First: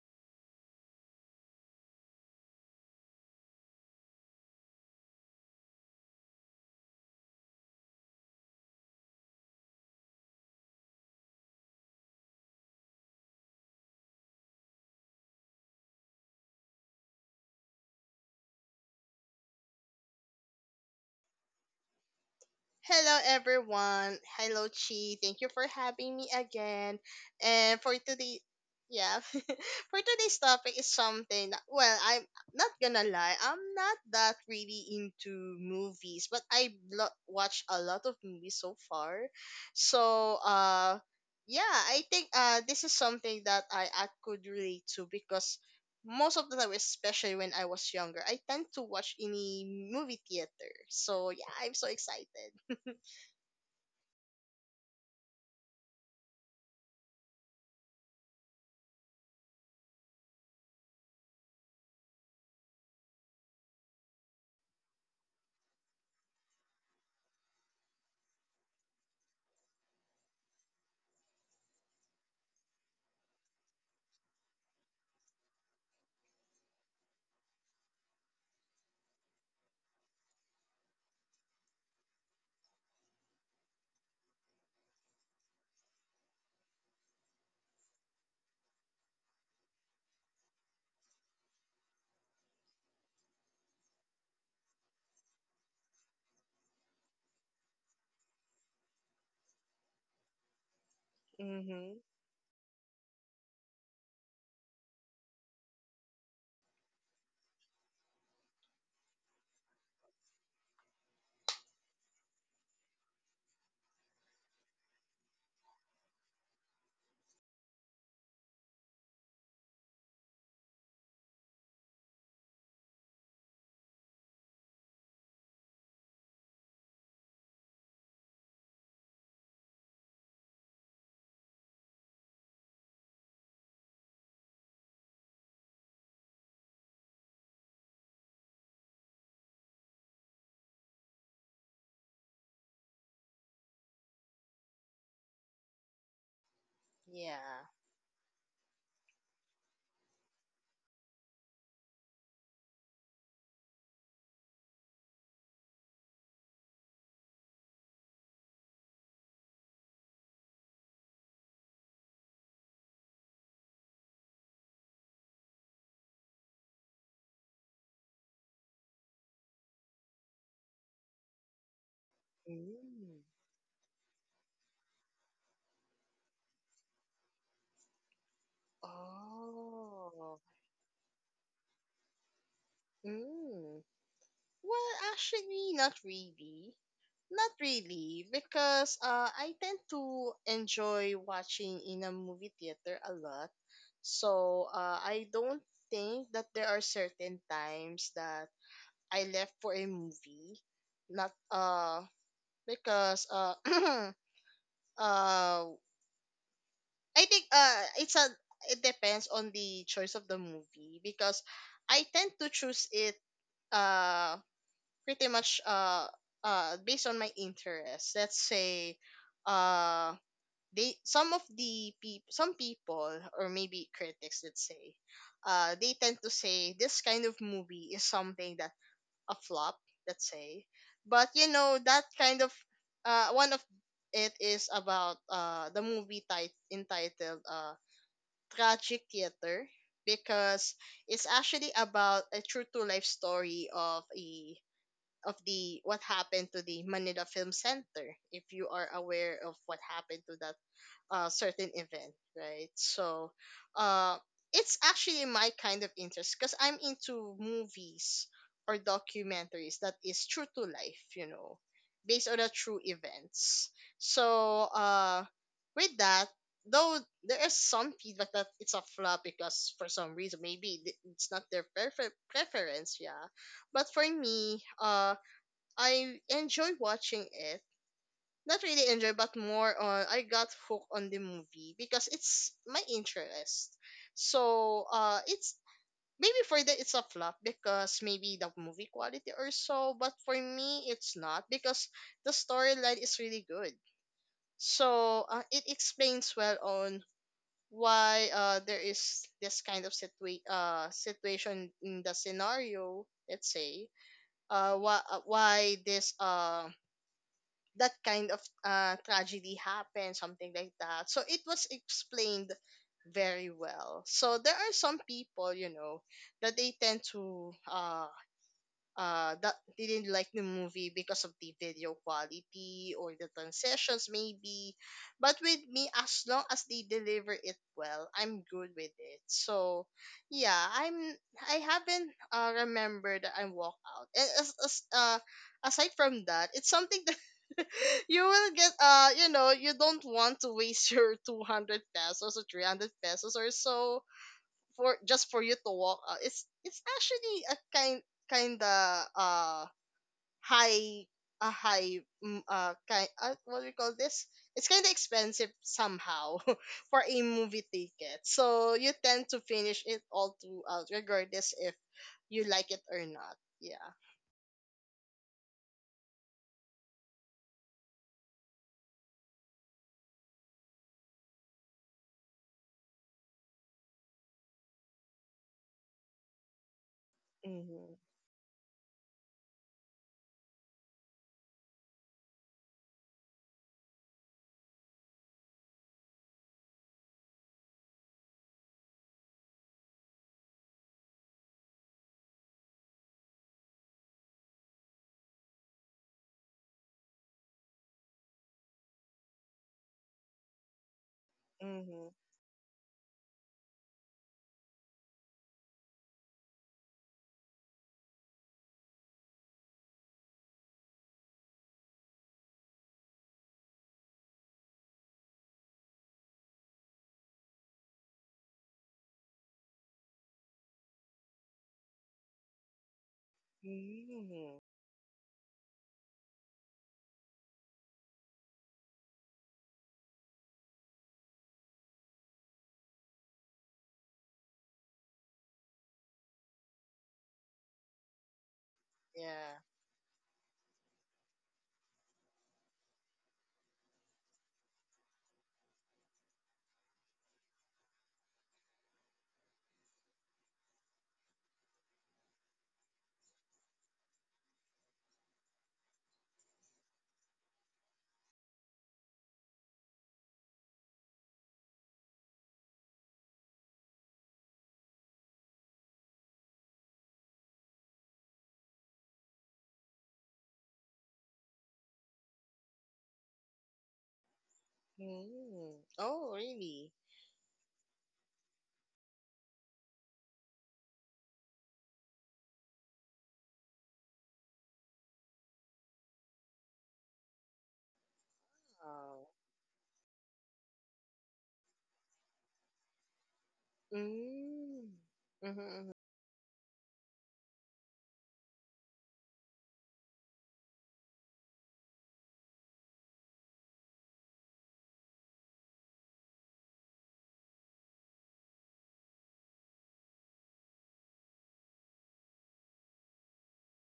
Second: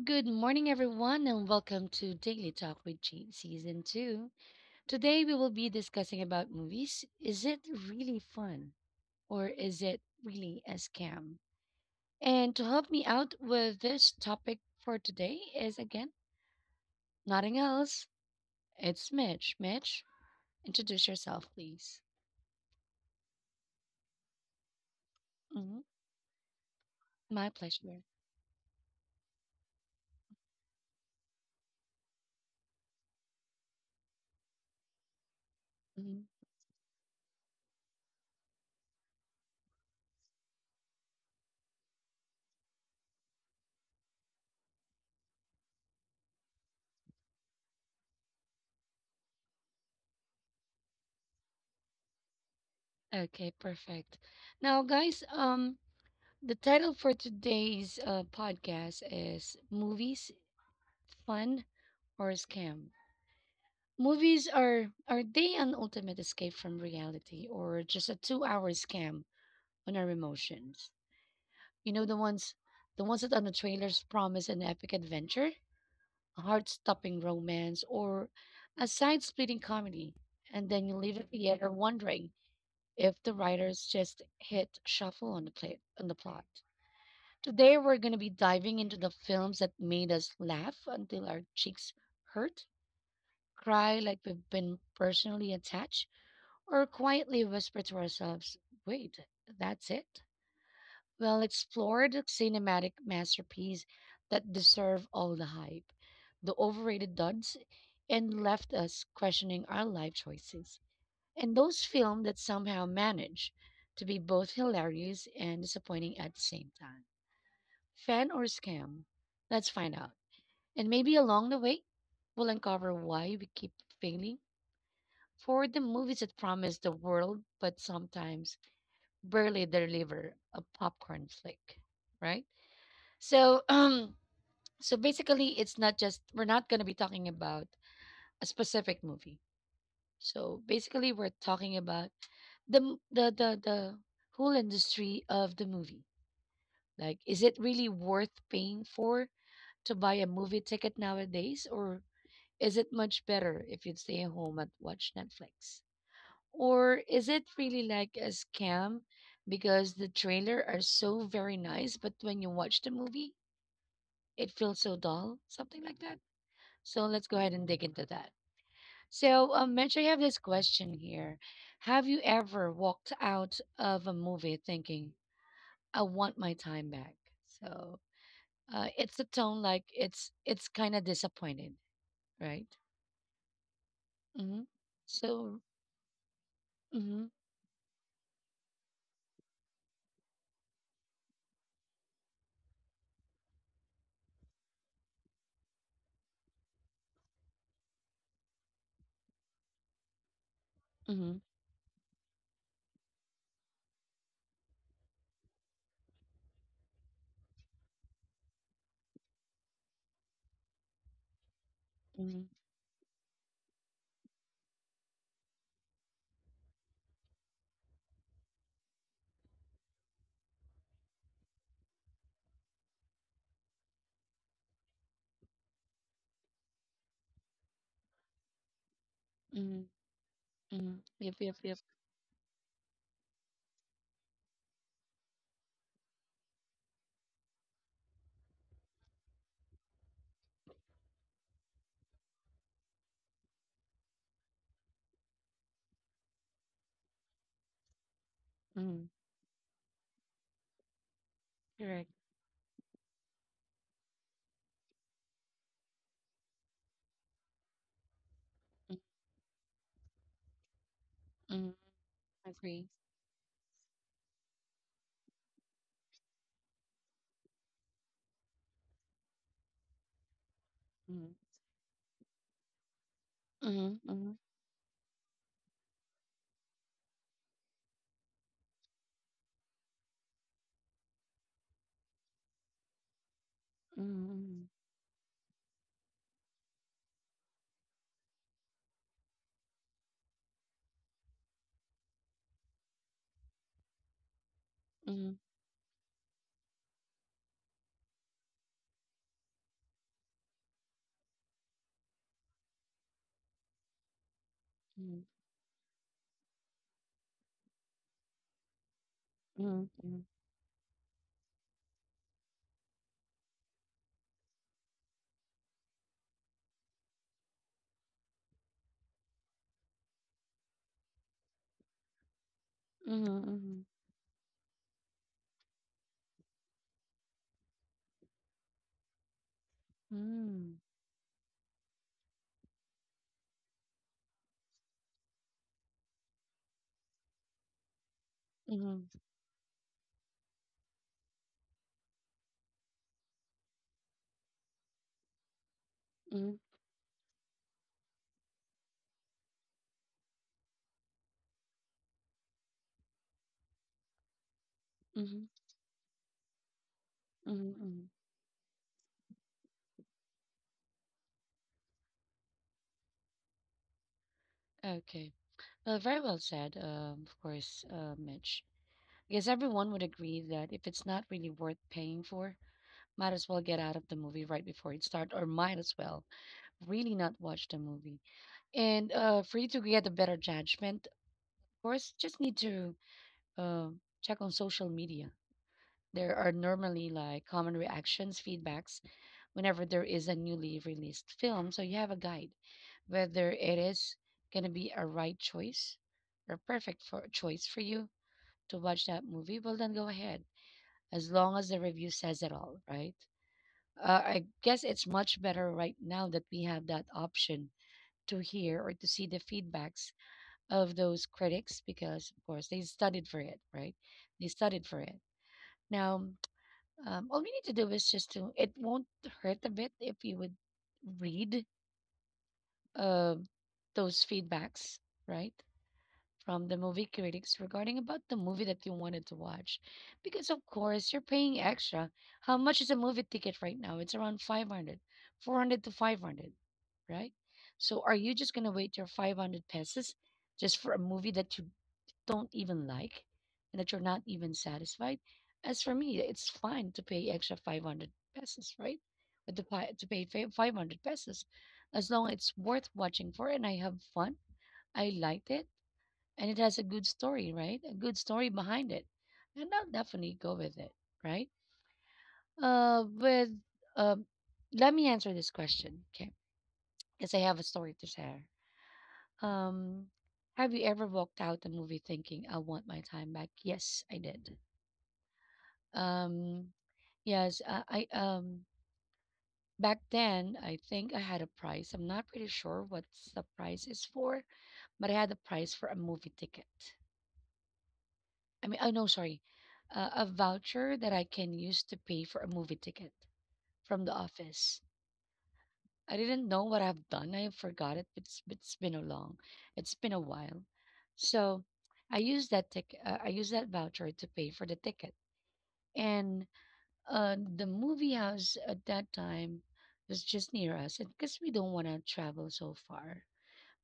good morning, everyone, and welcome to Daily Talk with Jane Season 2. Today, we will be discussing about movies. Is it really fun or is it really a scam? And to help me out with this topic for today is again, nothing else. It's Mitch. Mitch, introduce yourself, please. Hello, everyone. Hello, Chi. Thank you for Mhm. having me again. My And for pleasure. today, yeah, for today's topic is something. Well, I'm not gonna lie, I'm not that really into Mhm. movies, but I watched a lot of movies so far. So, uh, yeah, I think this is something that I could relate to because most of the time, especially when I was younger, I tend to watch any movie theater. So yeah, I'm so excited. Okay, perfect. Now, guys, the title for today's podcast is Movies fun, or a scam? Movies are they an ultimate escape from reality or just a 2 hour scam on our emotions? You know the ones the ones that on the trailers promise an epic adventure, a heart stopping romance, or a side splitting comedy, and then you leave the theater wondering if the writers just hit shuffle on the play on the plot. Today we're gonna be diving into the films that made us laugh until our cheeks hurt, cry like we've been personally attached, or quietly whisper to ourselves, wait, that's it? Well, Mhm. explore the cinematic masterpiece that deserve all the hype, the overrated duds, and left us questioning our life choices. And those films that somehow manage to be both hilarious and disappointing at the same time. Fan or scam? Let's find out. And maybe along the way, we'll uncover why we keep failing for the movies that promise the world but sometimes barely deliver a popcorn flick, right? So, so basically, it's not just we're not going to be talking about a specific movie. So basically, we're talking about the whole industry of the movie. Like, is it Yeah. really worth paying for to buy a movie ticket nowadays, or is it much better if you stay home and watch Netflix? Or is it really like a scam because the trailer are so very nice, but when you watch the movie, it feels so dull, something like that? So let's go ahead and dig into that. So, Mitch, I have this question here. Have you ever walked Mm. out of a movie thinking, I want my time back? So, it's a tone like it's Oh. it's kind of disappointed, right? Mm. Mm-hmm. Well, So, actually, not really. mm-hmm, Not really, because I tend to enjoy watching in a movie theater a lot. So I don't think that there are certain times that I left for a movie. Not mm-hmm, Because uh I think it depends on the choice of the movie because I tend mm-hmm, to choose it uh pretty much based on my interest. Let's say uh they some of the peop some people or maybe critics, let's say they tend to say this kind of movie is something that, a flop, mm-hmm, let's say. mm-hmm. But Yep, you yep, know, yep, that kind of one of it is about the movie entitled tragic theater because it's actually about a true to life story of a, of the, what happened to the Manila Film Center. If you are mm-hmm, aware of what happened to that certain event, correct. right? So, uh, it's actually my kind of interest because I'm into movies or documentaries that is true to life, you know, Mm-hmm. based on the true Agree. events. So, with that, though there is some feedback that it's a flop because for some reason maybe it's Mm-hmm. not their preference, yeah. But for Mm-hmm. me, I enjoy watching it, not really enjoy, but more on I got hooked on the movie because it's my interest. Mm-hmm. So it's maybe for that it's a flop because maybe the movie quality or so, but for me it's not, because the storyline is really good. So Mm-hmm. It explains well on why there is this kind of situation in the scenario. Let's say why this that kind of tragedy Mm-hmm. happened, Mm-hmm. something like that. So it was explained very well. So there are some people, you know, that they tend to that they didn't like the movie because of the video quality or the transitions maybe. But with me, as long as they deliver it well, I'm good with it. So yeah, Mm-hmm. I'm I haven't remembered that I walk out. And as aside from that, it's something you will get Mm-hmm. you know, you don't want to waste your 200 pesos or 300 pesos or so, for just, for you to walk out. It's actually a kind of high, a high, mm, kind what do we call this, it's kind of expensive Mm-hmm. somehow for a movie Mm-hmm. ticket. So you tend to finish it all throughout regardless if you like it or not, yeah. Okay. Well, very well said, of course, Mitch. Because everyone would agree that if it's not really worth paying for, might as well get out of the movie right before it starts, or might as well really not watch the Mm-hmm. movie. And for you to get a better judgment, of course, just need to uh, check on social media. There are normally like common reactions, feedbacks whenever there is a newly released film. So you have a guide whether it is going to be a right choice or perfect for choice for you to watch that movie. Well, then go ahead as long as the Mm-hmm. review says it all, right? I guess it's much better right now that we have that option to hear or to see the feedbacks of those critics because, of course, they studied for it, right? They studied for it. Now, all we need to do is just to, it won't hurt a bit if you would read uh, those Hmm. feedbacks, right? From the movie critics regarding about the movie that you wanted to watch. Because, of course, you're paying extra. How much is a movie ticket right now? It's around 500, 400 to 500, right? So, are you just going to wait your Yeah. 500 pesos just for a movie that you don't even like and that you're not even satisfied. As for me, it's fine to pay extra 500 pesos, right? But to pay 500 pesos, as long as it's worth watching for and I have fun, I liked it, and it has a good story, right? A good story behind it. And I'll definitely go with it, right? With um, let me answer this question, okay? Because I have a story to share. Um, have you ever walked out the movie thinking, I want my time back? Yes, I did. Mm. Oh, Um, really? yes, I back then I think I had a price. I'm not pretty sure what the price is for, but I had a price for a movie ticket. I mean, oh no, Oh. sorry, a voucher that I can use to pay for a movie ticket from the office. Mm. Mm-hmm. I didn't know what I've done. I forgot it. It's been a long, it's been a while, so I used that ticket. I used that voucher to pay for the ticket and the movie house at that time was just near us, and because we don't want to travel so far,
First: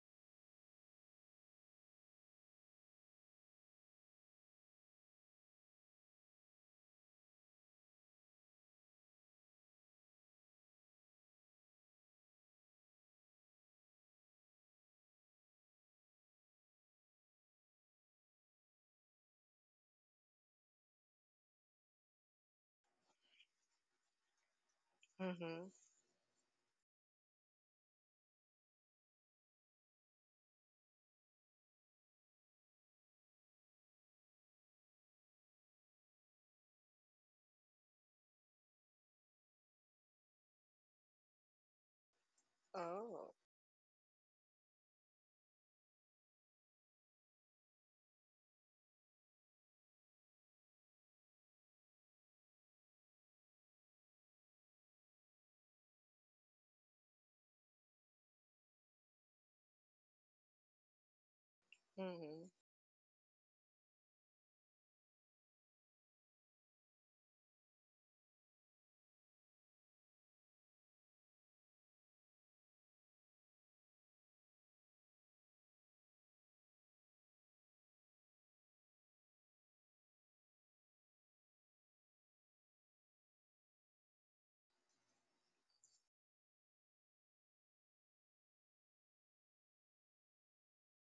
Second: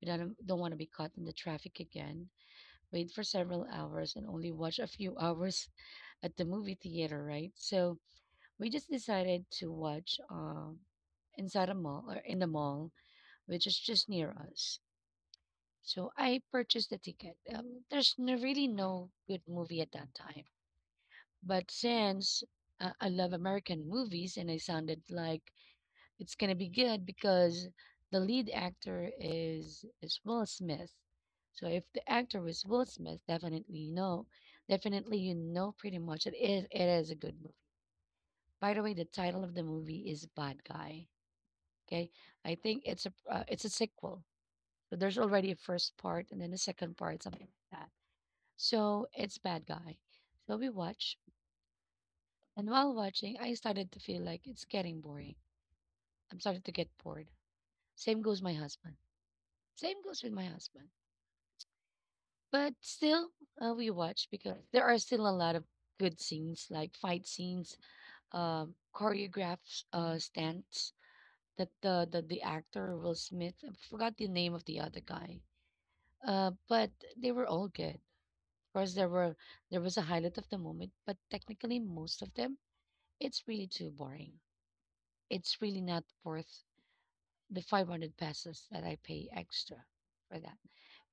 we don't want to be caught in the traffic again. Wait for several hours and only watch a few hours at the movie theater, right? So we just decided to watch inside a mall or in the mall, which is just near us. So I purchased the ticket. There's no, really no good movie at that time, but since I love American movies and I sounded Mm-hmm. like Mm-hmm. it's gonna be good because the lead actor is Will Smith. So if the actor was Will Smith, definitely you know pretty much it is a good movie. By the way, the title of the movie is Bad Guy. Okay, I think Oh. It's a sequel. So there's already a first part and then a second part, something like that. So it's Bad Guy. So we watch, and while watching, I started to feel like it's getting boring. I'm starting to get bored. Same goes my husband. Same goes with my husband. Mm-hmm. But still, we watch because there are still a lot of good scenes, like fight scenes, choreographed stunts that the actor Will Smith. I forgot the name of the other guy. But they were all good. Of course, there was a highlight of the moment, but technically, most of them, it's really too boring. It's really not worth the 500 pesos that I pay extra for that.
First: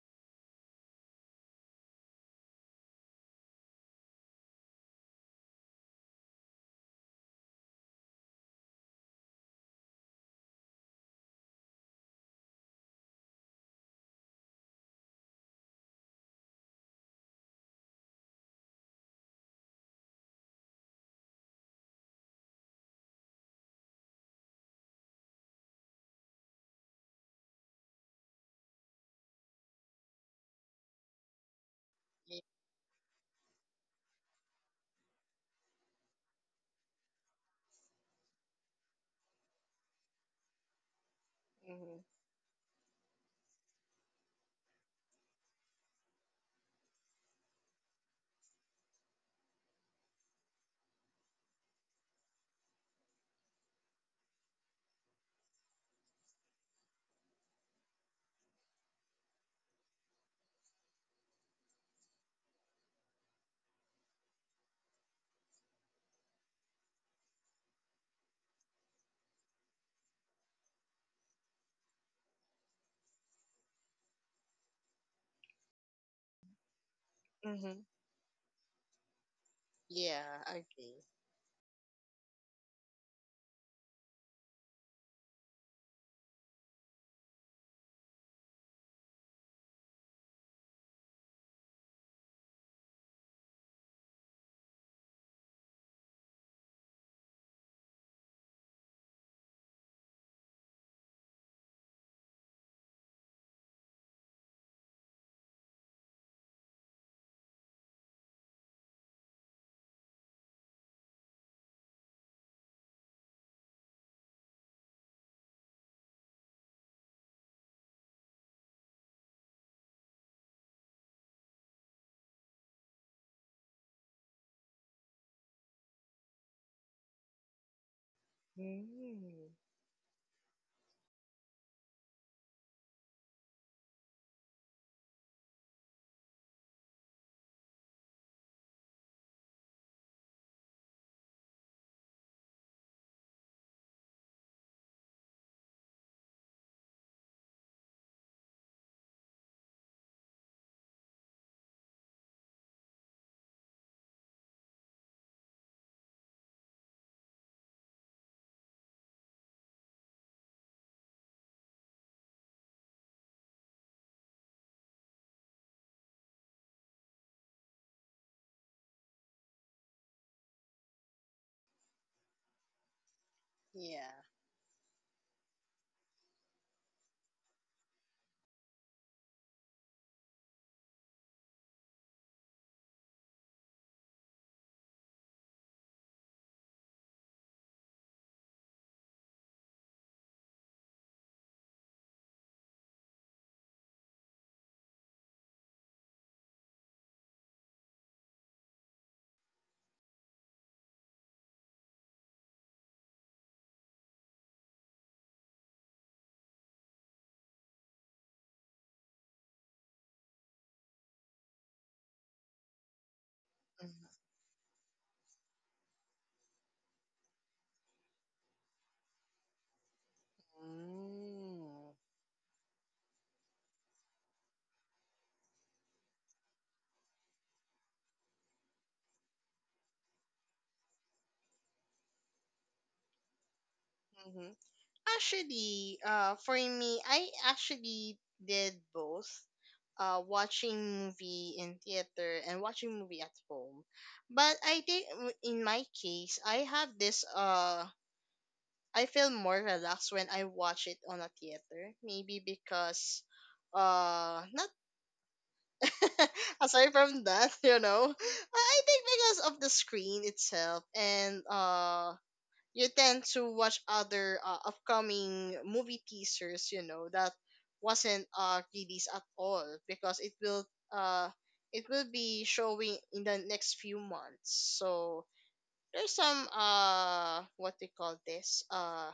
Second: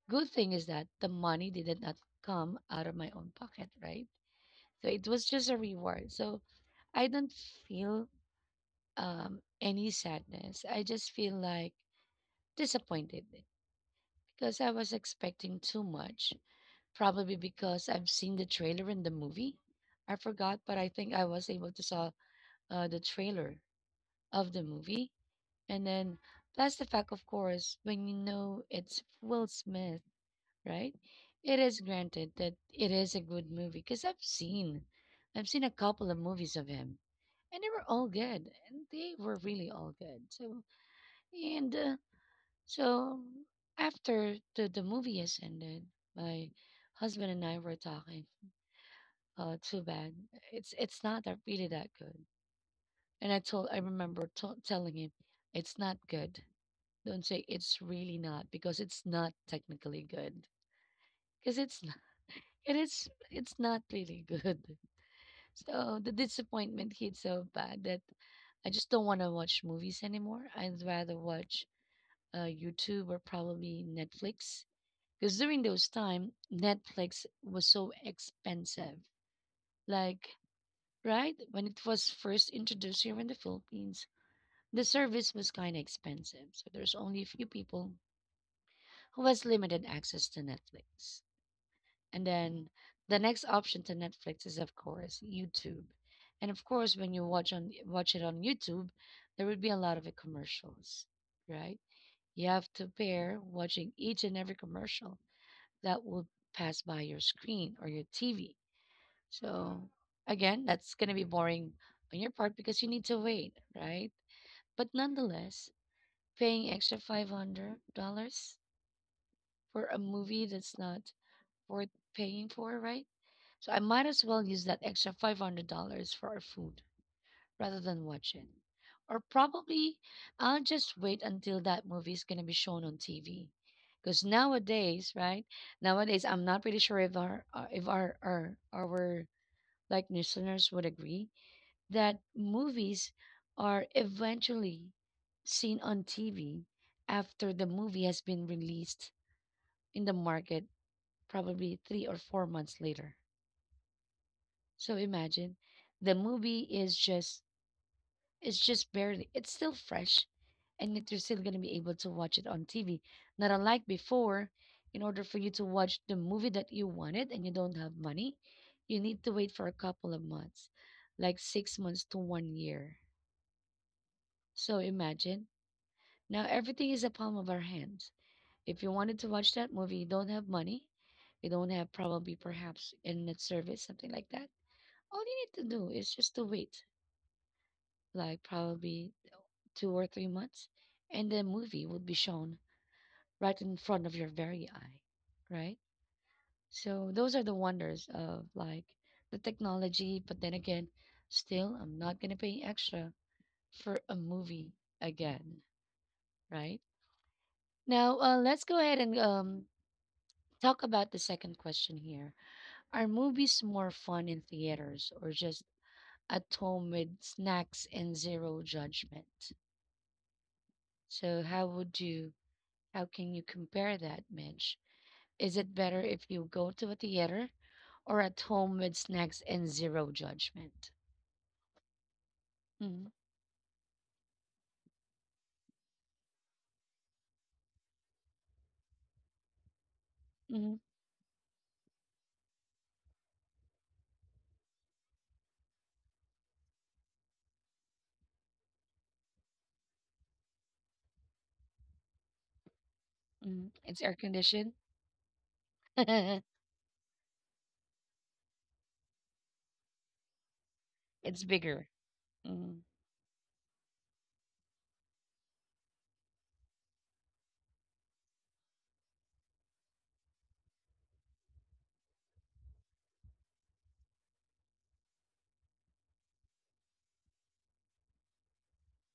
Good thing is that the money did not come out of my own pocket, right? So it was just a reward. So I don't feel any sadness. I just feel like disappointed because I was expecting too much. Probably because I've seen the trailer in the movie. I forgot, but I think I was able to saw the trailer of the movie. And then plus the fact, of course, when you know it's Will Smith, right? It is granted Yeah. that it is a good movie because I've seen a couple of movies of him, and they were all good, and they were really all good. So and uh, Mm-hmm. so after the movie has ended, my husband and I were talking. Too bad. It's not that really that good. And I remember to telling him, it's not good. Don't say it's really not because it's not technically good because it's It is it's not really good. So the disappointment hit so bad that I just don't want to watch movies anymore. I'd rather watch YouTube or probably Netflix because during those time Netflix was Mm-hmm. so expensive. Like Yeah, I agree. right when it was first introduced here in the Philippines, the service was kind of expensive. So there's only a few people who has limited access to Netflix. And then the next option to Netflix is of course YouTube. And of course when you watch it on YouTube, there would be a lot of commercials, right? You have to pair watching each and every commercial that will pass by your screen or your TV. So again, that's going to be boring on your part because you need to wait, right? But nonetheless, paying extra $500 for a movie that's not worth paying for, right? So I might as well use that extra $500 for our food rather than watch it. Or Mm. probably I'll just wait until that movie is going to be shown on TV. Because nowadays, right? Nowadays, I'm not pretty sure if our if our like listeners would agree that movies are eventually seen on TV after the movie has been released in the market, probably 3 or 4 months later. So imagine the movie is just it's just barely it's still fresh and yet you're still gonna be able to watch it on TV. Not unlike before, in order for you to watch the movie that you wanted and you don't have money, you need to wait for a couple of months, like 6 months to 1 year. Yeah. So imagine now everything is a palm of our hands. If you wanted to watch that movie, you don't have money, you don't have probably perhaps internet service, something like that. All you need to do is just to wait like probably 2 or 3 months, and the movie would be shown right in front of your very eye, right? So those are the wonders of like the technology, but then again, still, I'm not gonna pay extra for a movie again, right? Now, let's go ahead and talk about the second question here. Are movies more Mm-hmm. fun in theaters or just at home with snacks and zero judgment? So, How can you compare that, Midge? Is it better if you go to a theater or at home with snacks and zero judgment? Mm, Mm-hmm. Actually, for me, I actually did both. Mm, Watching movie in theater and watching movie at home, but I think in my case I have this I feel more relaxed when I watch it on a theater. Maybe because mm. It's air not conditioned. It's aside from that, you know. I think because of the screen itself, and bigger. Mm, you tend to watch other upcoming movie teasers, you know, that wasn't released at all because uh it will be showing in the next few months. So there's some what they call this,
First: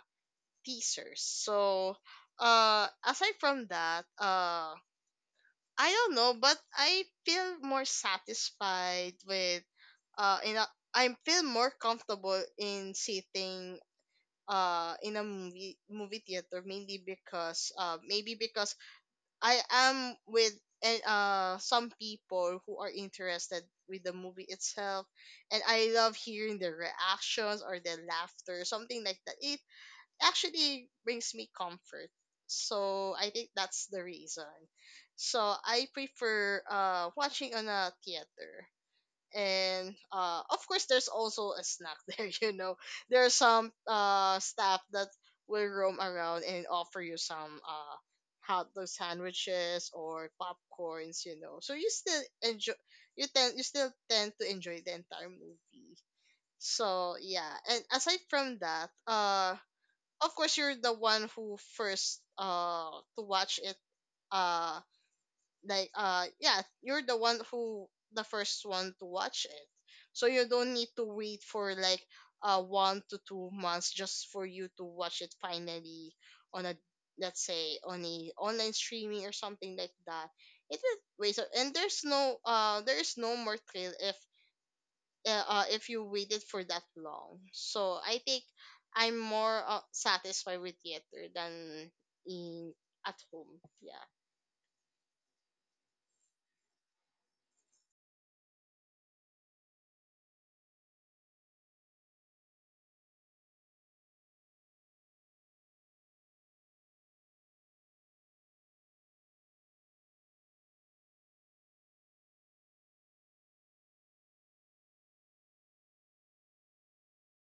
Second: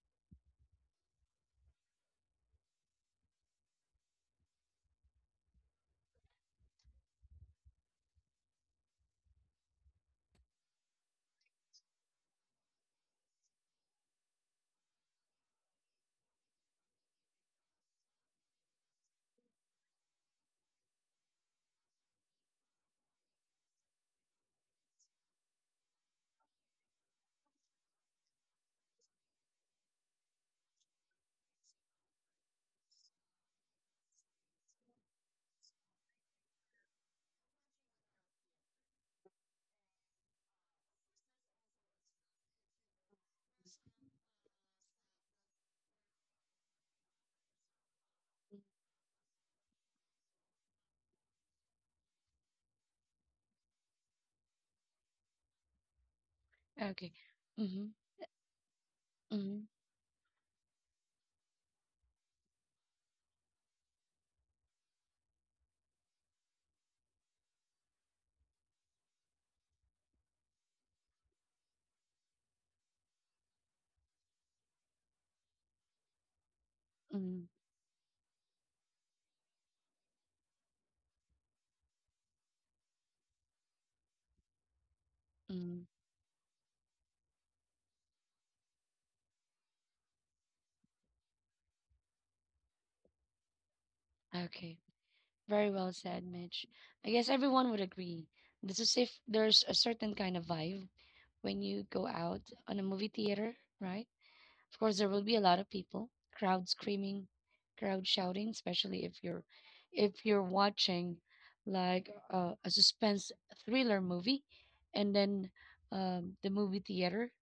teasers. So, aside from that, I don't know, but I feel more satisfied uh, in a, I feel more comfortable in sitting in a movie theater, mainly because maybe because I am with, and some people who are interested with the movie itself, and I love hearing the reactions or the laughter, something like that. It actually brings me comfort. So I think that's the reason. So I prefer watching on a theater. And of course there's also a snack there, you know. There are some staff that will roam around and offer you some hot dog sandwiches or popcorns, you know. So you still enjoy, you still tend to enjoy the entire movie. okay. So yeah, and Mm-hmm, aside from that, mm-hmm, of course you're the one who first to watch it, uh yeah, you're the one who, the first one to watch it, so you don't need to wait for like 1 to 2 months just for you to watch it finally on a, let's mm, say on a online streaming or something like that. It is wait So, and there's no there is no more trail mm. if you waited for that long. So I think I'm more satisfied with theater than in, at home. Yeah. Okay. Very well said, Mitch. I guess everyone would agree. This is if there's a certain kind of vibe when you go out on a movie theater, right? Of course, there will be a lot of people, crowd screaming, crowd shouting, especially if you're watching like a suspense thriller movie, and then the movie theater,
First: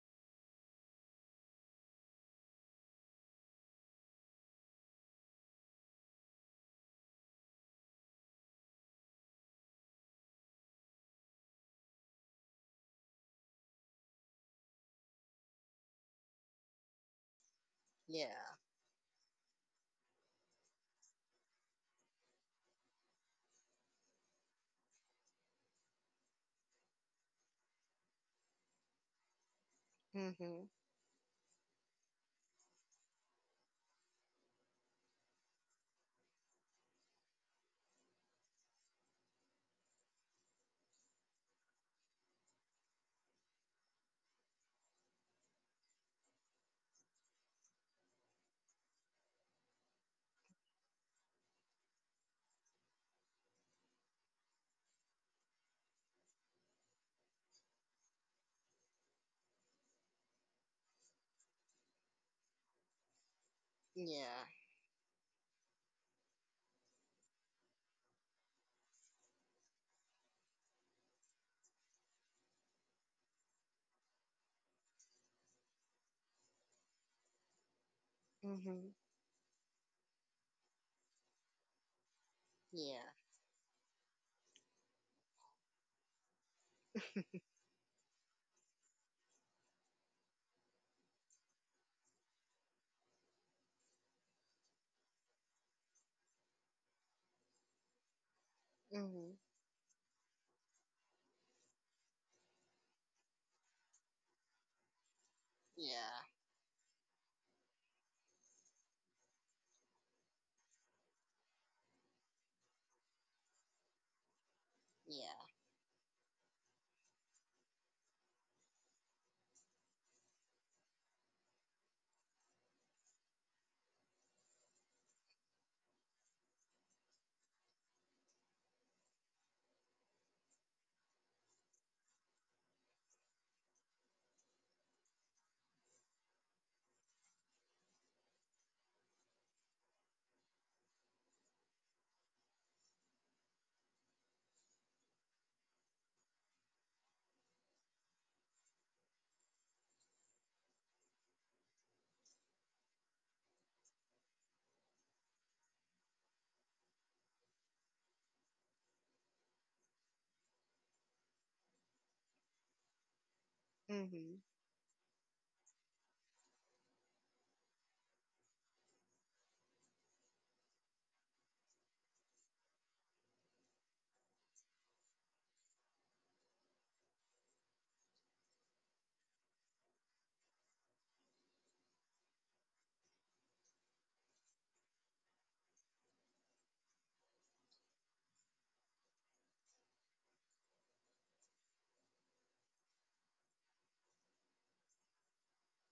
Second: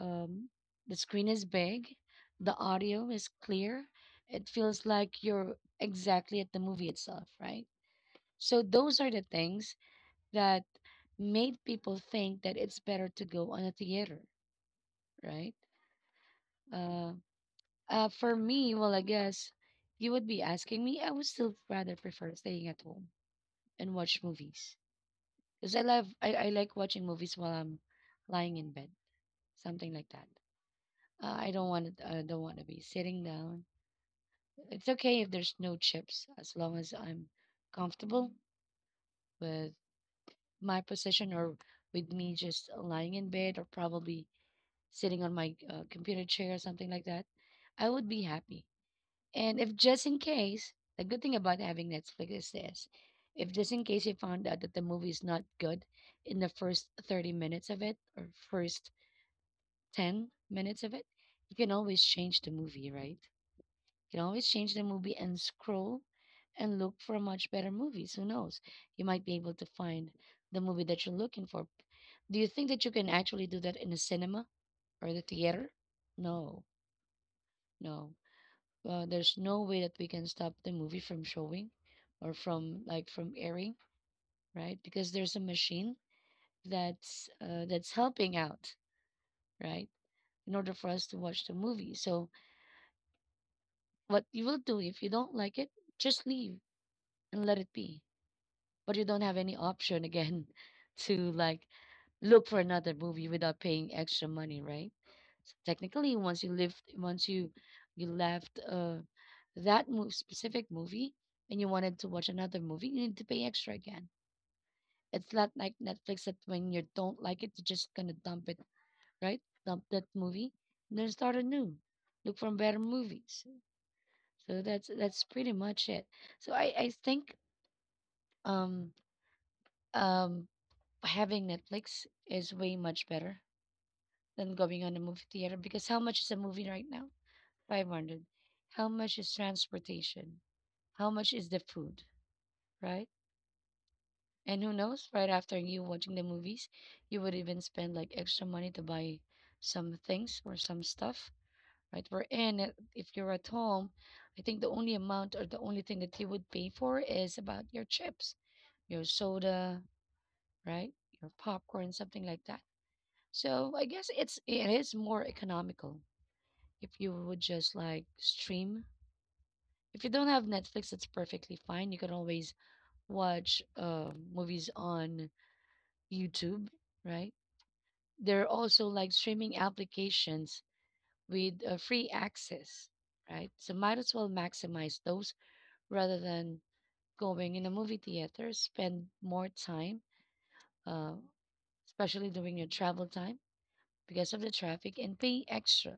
um, the screen is big, the audio is clear. It feels like you're exactly at the movie itself, right? So those are the things that made people think that it's better to go on a theater, right? Uh, for Yeah. me, well, I guess if you would be asking me. I would still rather prefer staying at home and watch movies because I like watching movies while I'm lying in bed, something like that. Mhm. I don't want to I don't want to be sitting down. It's okay if there's no chips as long as I'm comfortable with my position or with me just lying in bed or probably sitting on my computer chair or something like that. I would be happy. And if just in case, the good thing about having Netflix is this, if just in case you found out that the movie is not good in the first 30 minutes of it or first 10 minutes of it, you can always change the movie, right? You can always Yeah. change the movie and scroll and look for a much better movies. Who knows? You might be able to find the movie that you're looking for. Do you think that you can actually do that in a cinema or the theater? No, no. Mhm. There's no way that we can stop the movie from showing or from like Yeah. from airing, right? Because there's a machine that's helping out, right? In order for us to watch the movie. So what you will do if you don't like it, just leave and let it be. But you don't have Mhm. any option again to like look for another movie without paying extra money, right? So technically, Yeah. once you left that specific movie and you wanted to watch another movie, you need to pay extra again. It's Yeah. not like Netflix that when you don't like it, you're just gonna dump it, right? Dump that movie and then start anew. Look for better movies. So that's pretty much it. So I think um um having Netflix is way much better than going on a movie theater because how much is a movie right now? 500. How much is transportation? How much is the food, right? And who knows, right after you watching the movies, you would even spend like extra money to buy some things or some stuff, right? We're in it. If you're at home, I think the only amount or the only thing that you would pay for is about your chips, your soda, right? Your popcorn, something like that. So I guess it's Mhm. it is more economical if you would just like stream. If you don't have Netflix, that's perfectly fine. You can always watch movies on YouTube, right? There are also like streaming applications with free access, right? So might as well maximize those rather than going in a movie theater, spend more time, uh, especially during your travel time because of the traffic, and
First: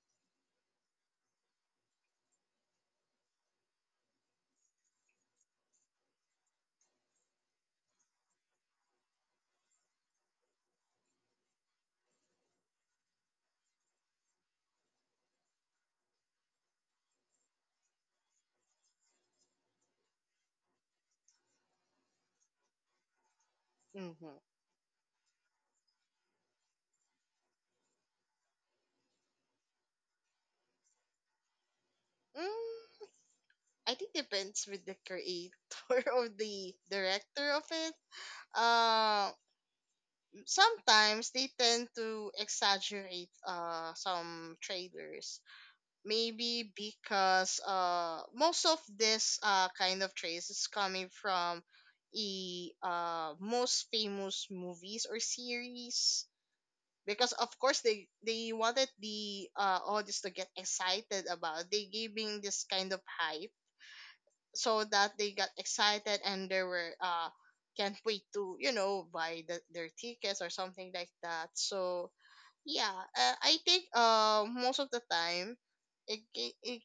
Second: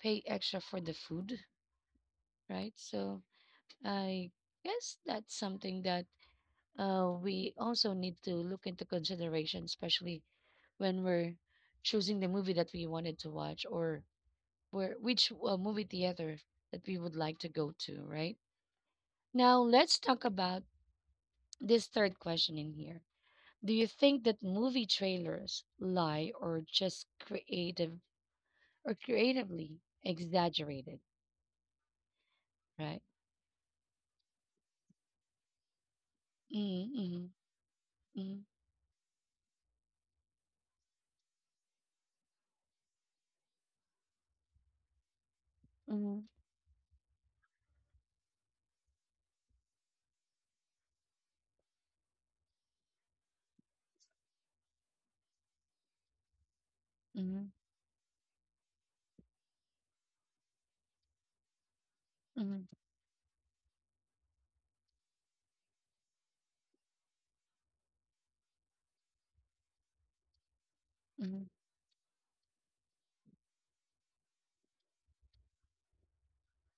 pay extra for the food, right? So I guess that's something that we also need to look into consideration, especially when we're choosing the movie that we wanted to watch or where which movie theater that we would like to go to, right? Now, let's talk about this third question in here. Do you think Mhm. that movie trailers lie or just creative or creatively exaggerated, Mm, right? I think depends with the creator or the Mm-hmm, director of it. mm-hmm, Uh, sometimes they tend to exaggerate some trailers, mm-hmm, maybe because most of this kind of trace is coming from the most famous movies or series, because of mm-hmm, course they wanted the audience to get excited about it. They giving this mm-hmm, kind of hype so that they got excited, and they were can't wait to, you know, buy the, their tickets or something like that. mm-hmm, So yeah, I think most of the time it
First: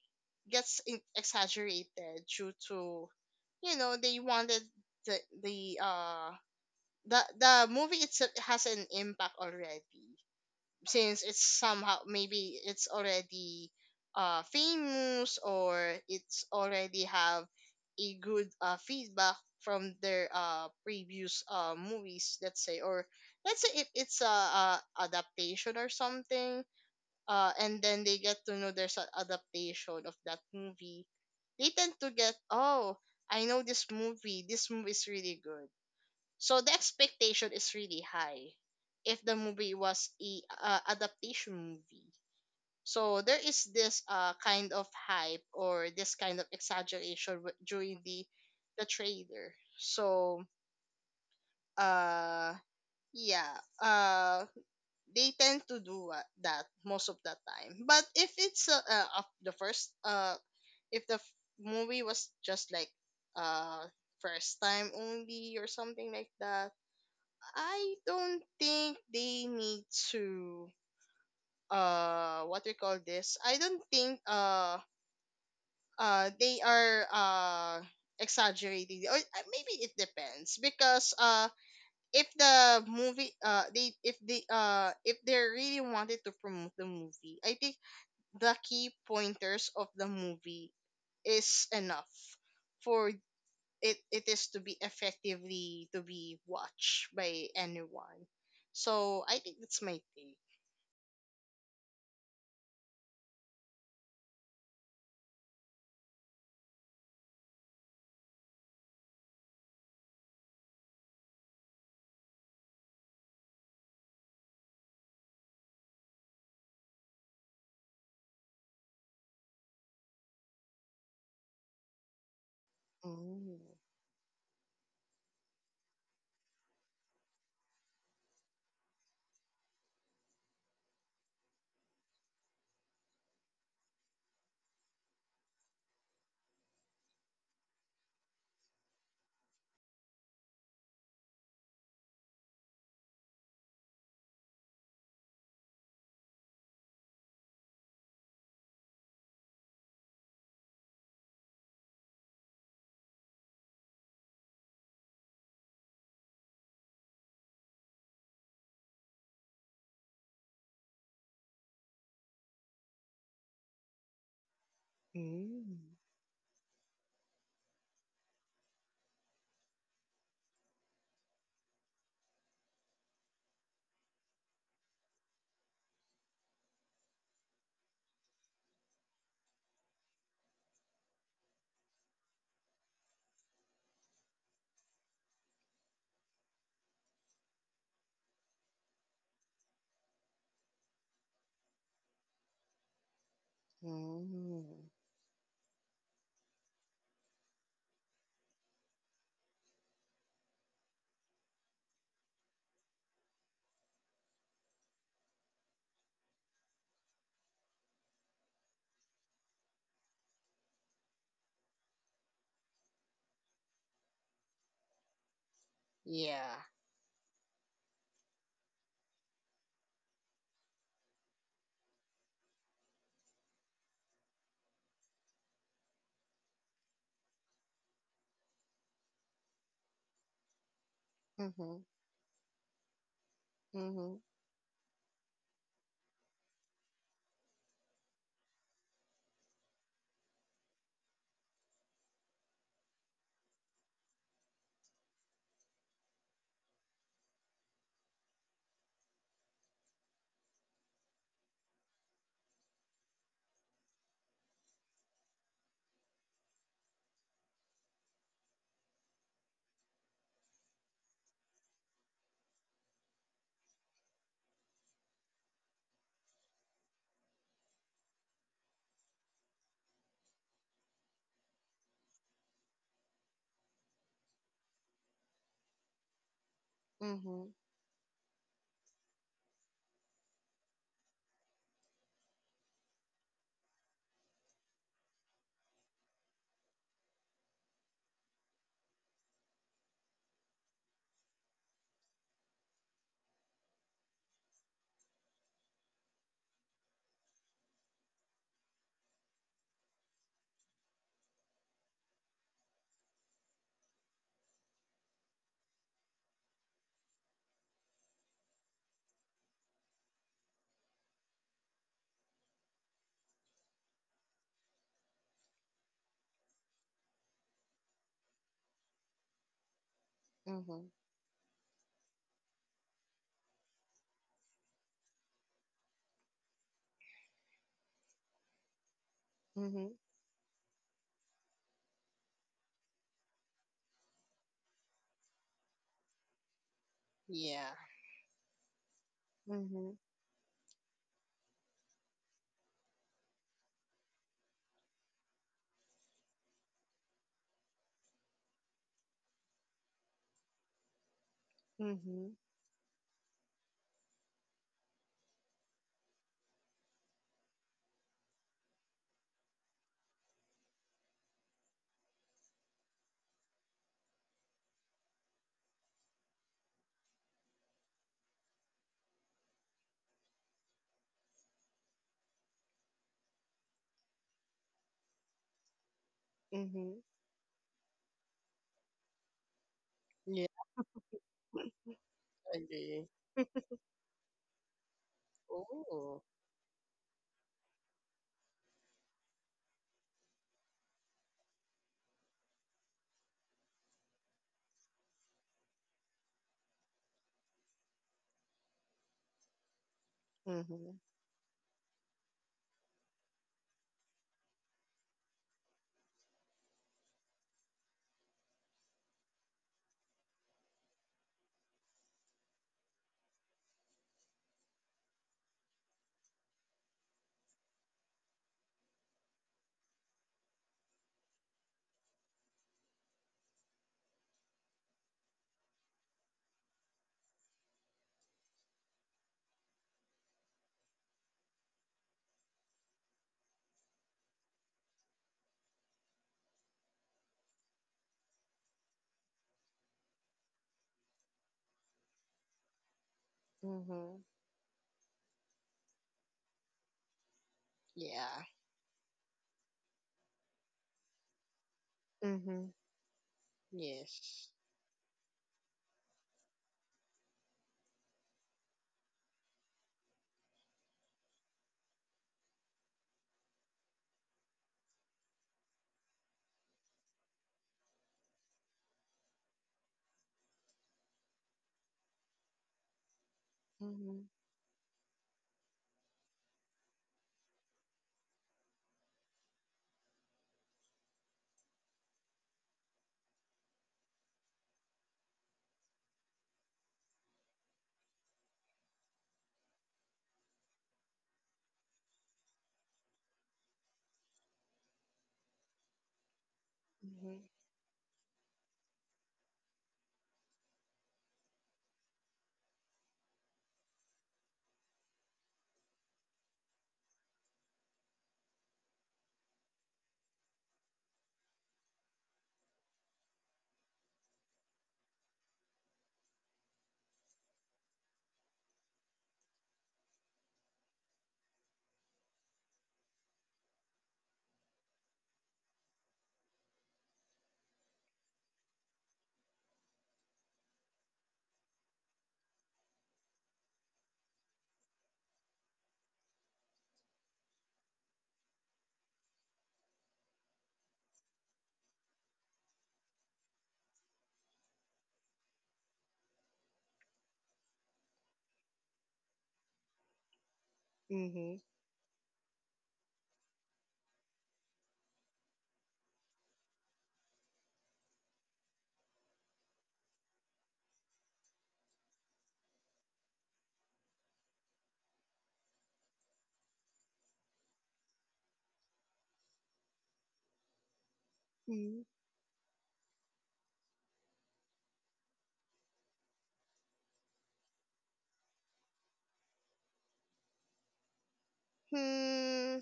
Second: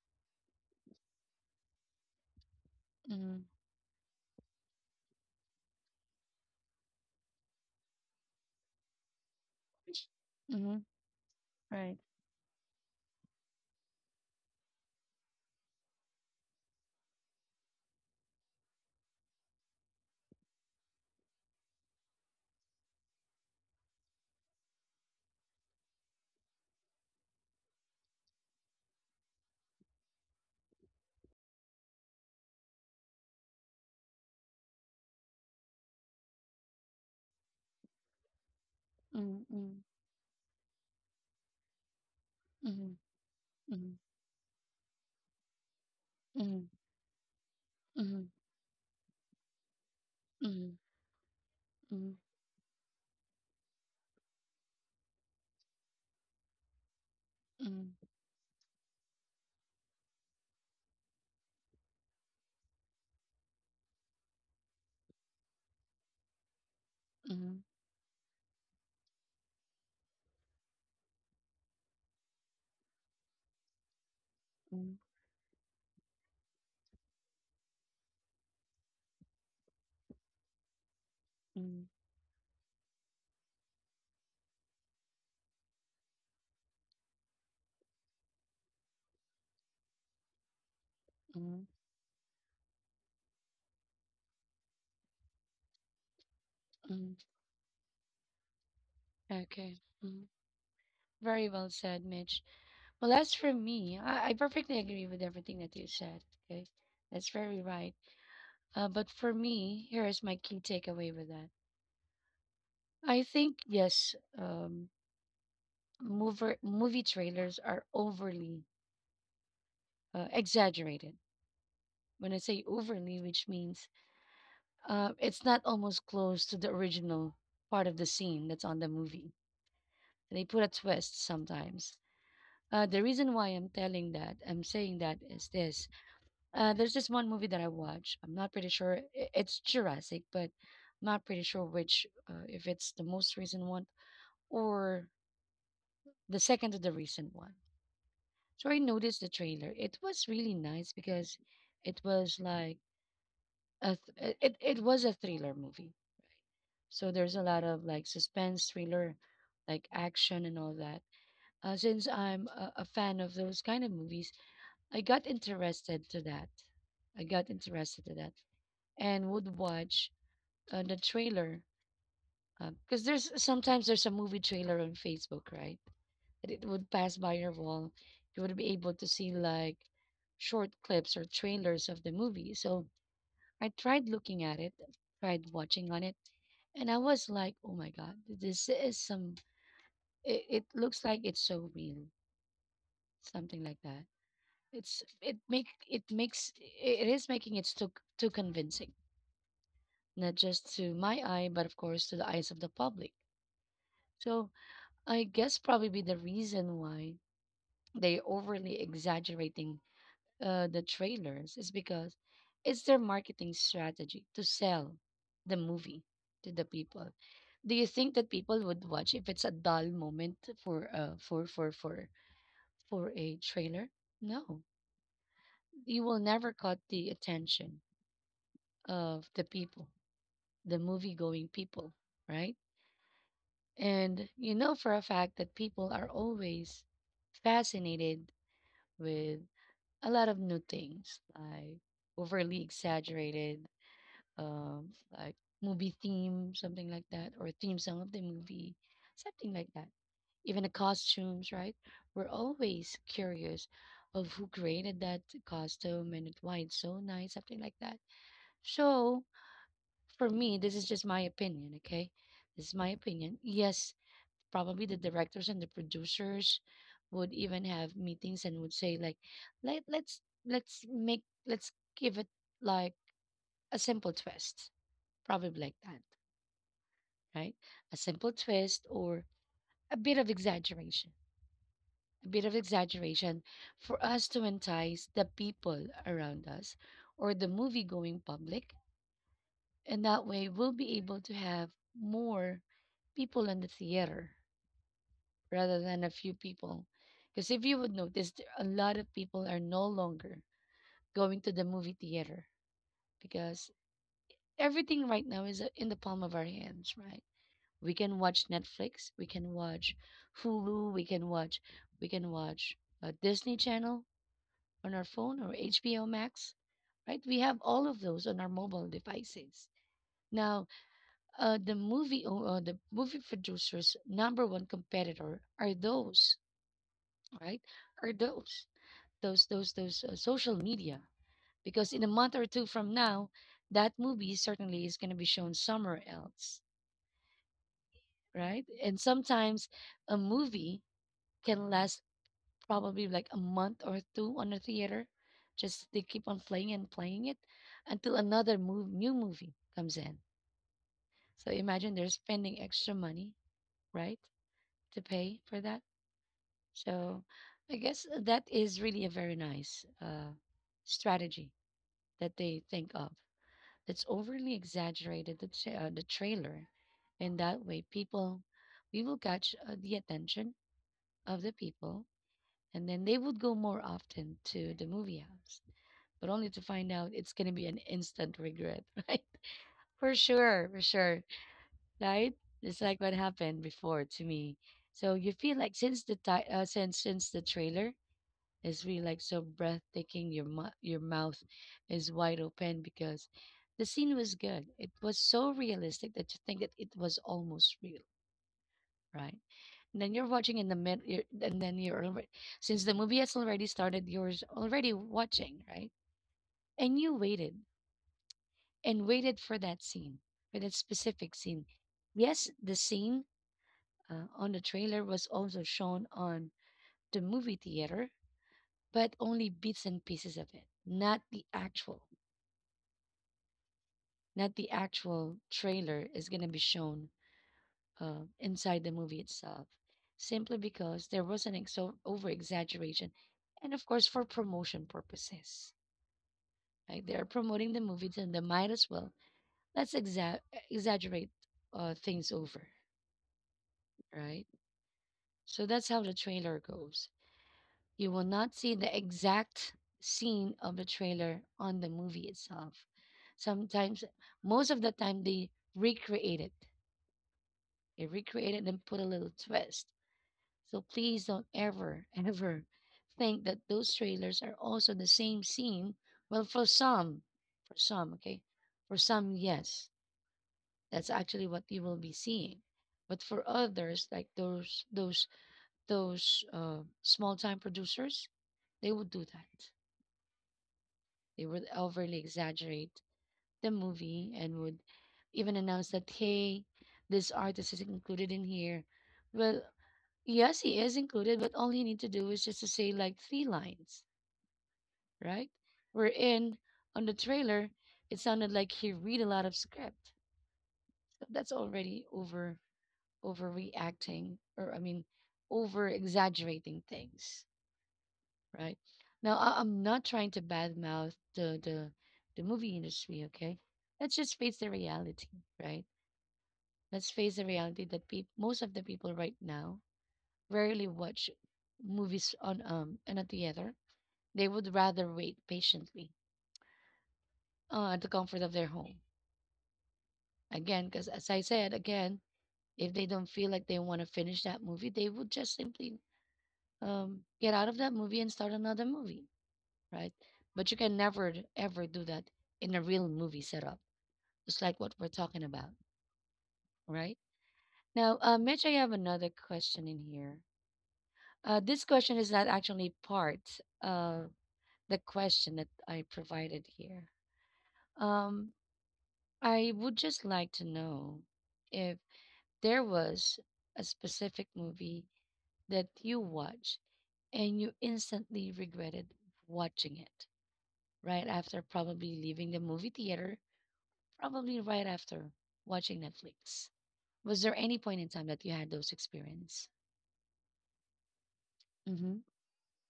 gets exaggerated due to, mm-hmm. you know, they wanted the the uh the movie itself has an impact already, Mhm. since it's Right. somehow, maybe it's already famous, or it's already have a good feedback from their previous movies, let's say. Or let's say if it's a adaptation or something, and then they get to know there's an adaptation of that movie, they tend to get, oh, I know this movie. This movie is really good. So the expectation is really high if the movie Mhm. was a adaptation movie. Mhm. So there is Mhm. this kind of hype, or this kind of Mhm. exaggeration during the Mhm. the trailer. So Mhm. Mhm. Mhm. uh yeah, uh they tend to do that most of the time. But if it's of the first if the movie was just like uh first time only or something like that, Mhm. Mhm. I don't think they need to, what we call this? I don't think Mhm. They are exaggerating, or maybe it depends, because Mhm. if the movie they if they if they really wanted to promote the movie, I think the key pointers of the movie Mhm. is enough for it is to be effectively to be watched Mhm. by anyone. So I think that's Okay. my Mhm. take. Very well said, Mitch. Well, as for me, I perfectly agree with everything that you said. Okay. That's very right. But for me, here is my key takeaway with that. I think, yes, movie trailers are overly exaggerated. When I say overly, which Mm, means it's not almost close to the original part of the scene that's on the movie. They put a twist sometimes. The reason why I'm saying that is this. There's this one movie that I watch. I'm not pretty sure. It's Jurassic, but I'm not pretty sure which, if it's the most recent one or the second to the recent one. So I noticed the trailer. It was really nice because it was like a it was a thriller movie, right? So there's a lot of like suspense, thriller, like action and all that. Since I'm a fan of those kind of movies, I got mm, interested to that. I got interested to that and would watch the trailer because there's sometimes there's a movie trailer on Facebook, right? And it would pass by your wall. You would be able to see like short clips or trailers of the movie. So I tried looking at it, tried watching on it, and I was like, oh my God, this is some, it looks like it's so real, something like that. mm. It's, it make, it makes, it is making it too, too convincing, not just to my eye, but of course to the eyes of the public. So I guess probably the reason why they overly exaggerating the trailers is because it's their marketing strategy to sell the movie to Yeah. the people. Do you think that people would watch if it's a dull moment for for a trailer? No, you will never caught the attention of the people, the movie going people, Mhm. right? Mhm. And you know for a fact that people are always fascinated with a lot of new things, like overly exaggerated um like movie theme, something like that, or theme song of the movie, something like that. Even the costumes, right? We're always curious of who created that costume and why it's so nice, something like that. So for me, this is just my opinion, okay? This is my opinion. Yes, probably the directors and the producers would even have meetings and would say like, let let's let's give it like a simple twist, probably like that, right? Mhm. A simple twist or a bit of exaggeration. A bit of exaggeration for us to entice the people around us or the movie going public. And that way, we'll be able to have more people in the theater rather than a few people. Because if you would notice, there- a lot of people are no longer going to the movie theater because everything right now is in the palm of our hands, right? We can watch Netflix, we can watch Hulu, we can watch a Disney Channel on our phone or HBO Max, right? We have all of those on our mobile devices. Now, Mhm. The movie producers' number one competitor are those, right? Are those those those Mhm. those uh, social media? Because in a month or two from now, that movie certainly is going to be shown somewhere else, Yeah. right? And sometimes Mhm. a movie can last probably like a month or two on the theater. Just they keep on playing and playing it until another new movie comes in. So imagine they're Mhm. spending extra money, right, to pay for that. So I guess that is really a very nice strategy that they think of. That's overly exaggerated. The trailer, in that way, people we will catch the attention of the people, and then they would go more often to the movie house, but only to find Mhm. out it's going to be an instant regret, right? Yeah. For sure, right? It's like what Agree. happened before to me. So you feel like Oh. Since the trailer is really like so breathtaking, your mouth is wide open because the scene was good. It was so realistic that you think that it was almost real, right? And then you're watching in the mid, Mhm. you're, and then you're already, since the movie has already started, already watching, right? And you waited and waited for that scene, for that specific scene. Yes, the scene, on the trailer, was also shown on the movie theater, but only bits and pieces of it, not the actual, not the actual trailer is going to be shown inside the movie itself, simply because there was an over exaggeration, and of course for promotion purposes. Right? They're promoting the movie, and they might as well, let's exa- exaggerate things over, Mhm. right? So that's how the trailer goes. You will Yeah. not see the exact scene of the trailer on the movie Mhm. itself. Sometimes, Yes. most of the time, they recreate it. They recreate it and put a little twist. So please don't ever, ever think that those trailers are also the same scene. Well, for some, okay, for some, yes, that's actually what you will be seeing. But for others, like Mm-hmm. Those small-time producers, they would do that. They would overly exaggerate the movie and would even announce that, hey, this artist is included in here. Well, yes, he is included, but all you need to do is just to say like three lines, right? We're in on the Mhm. trailer, it sounded like he read a lot of script. So that's already overreacting, or I mean over exaggerating things, right? Now, I'm not trying to badmouth the the movie industry, okay? Let's just face the reality, right? Let's face the reality that peop most of the people right now rarely watch movies on in a theater. They would rather wait patiently at the comfort of their home. Again, because as I said, again, if they don't feel like they want to finish that movie, they would just simply get out of that movie and start another movie, right? But you can never ever do that in a real movie setup. It's like what we're talking about, right? Now, Mitch, I have another question in here. Mhm. This question is not actually part of the question that I provided here. Um, I would just like to know if there was a specific movie that you watched and you instantly regretted watching it right after Mhm. probably leaving the movie theater. Probably right after watching Netflix. Was there any point in time that you had those experience? hmm Hmm.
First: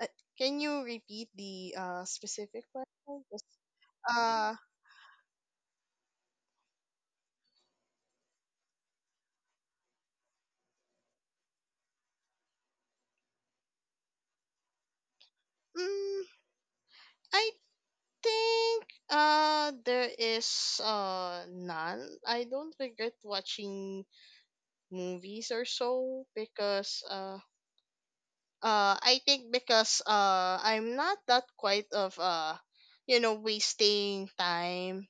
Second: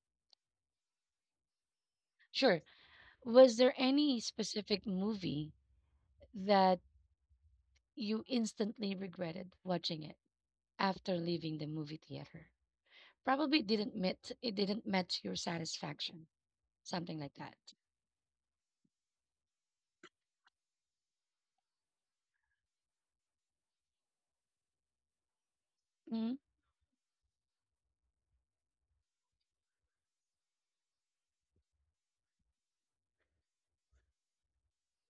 Uh, can you repeat the specific Sure. question? Was there any Uh. specific movie that you instantly regretted watching it after leaving the movie theater? Probably it didn't met it didn't match your Mm, satisfaction, something like I that. think there is none. I don't regret watching movies or so, Mm-hmm, because I think because I'm not that quite of you know, wasting time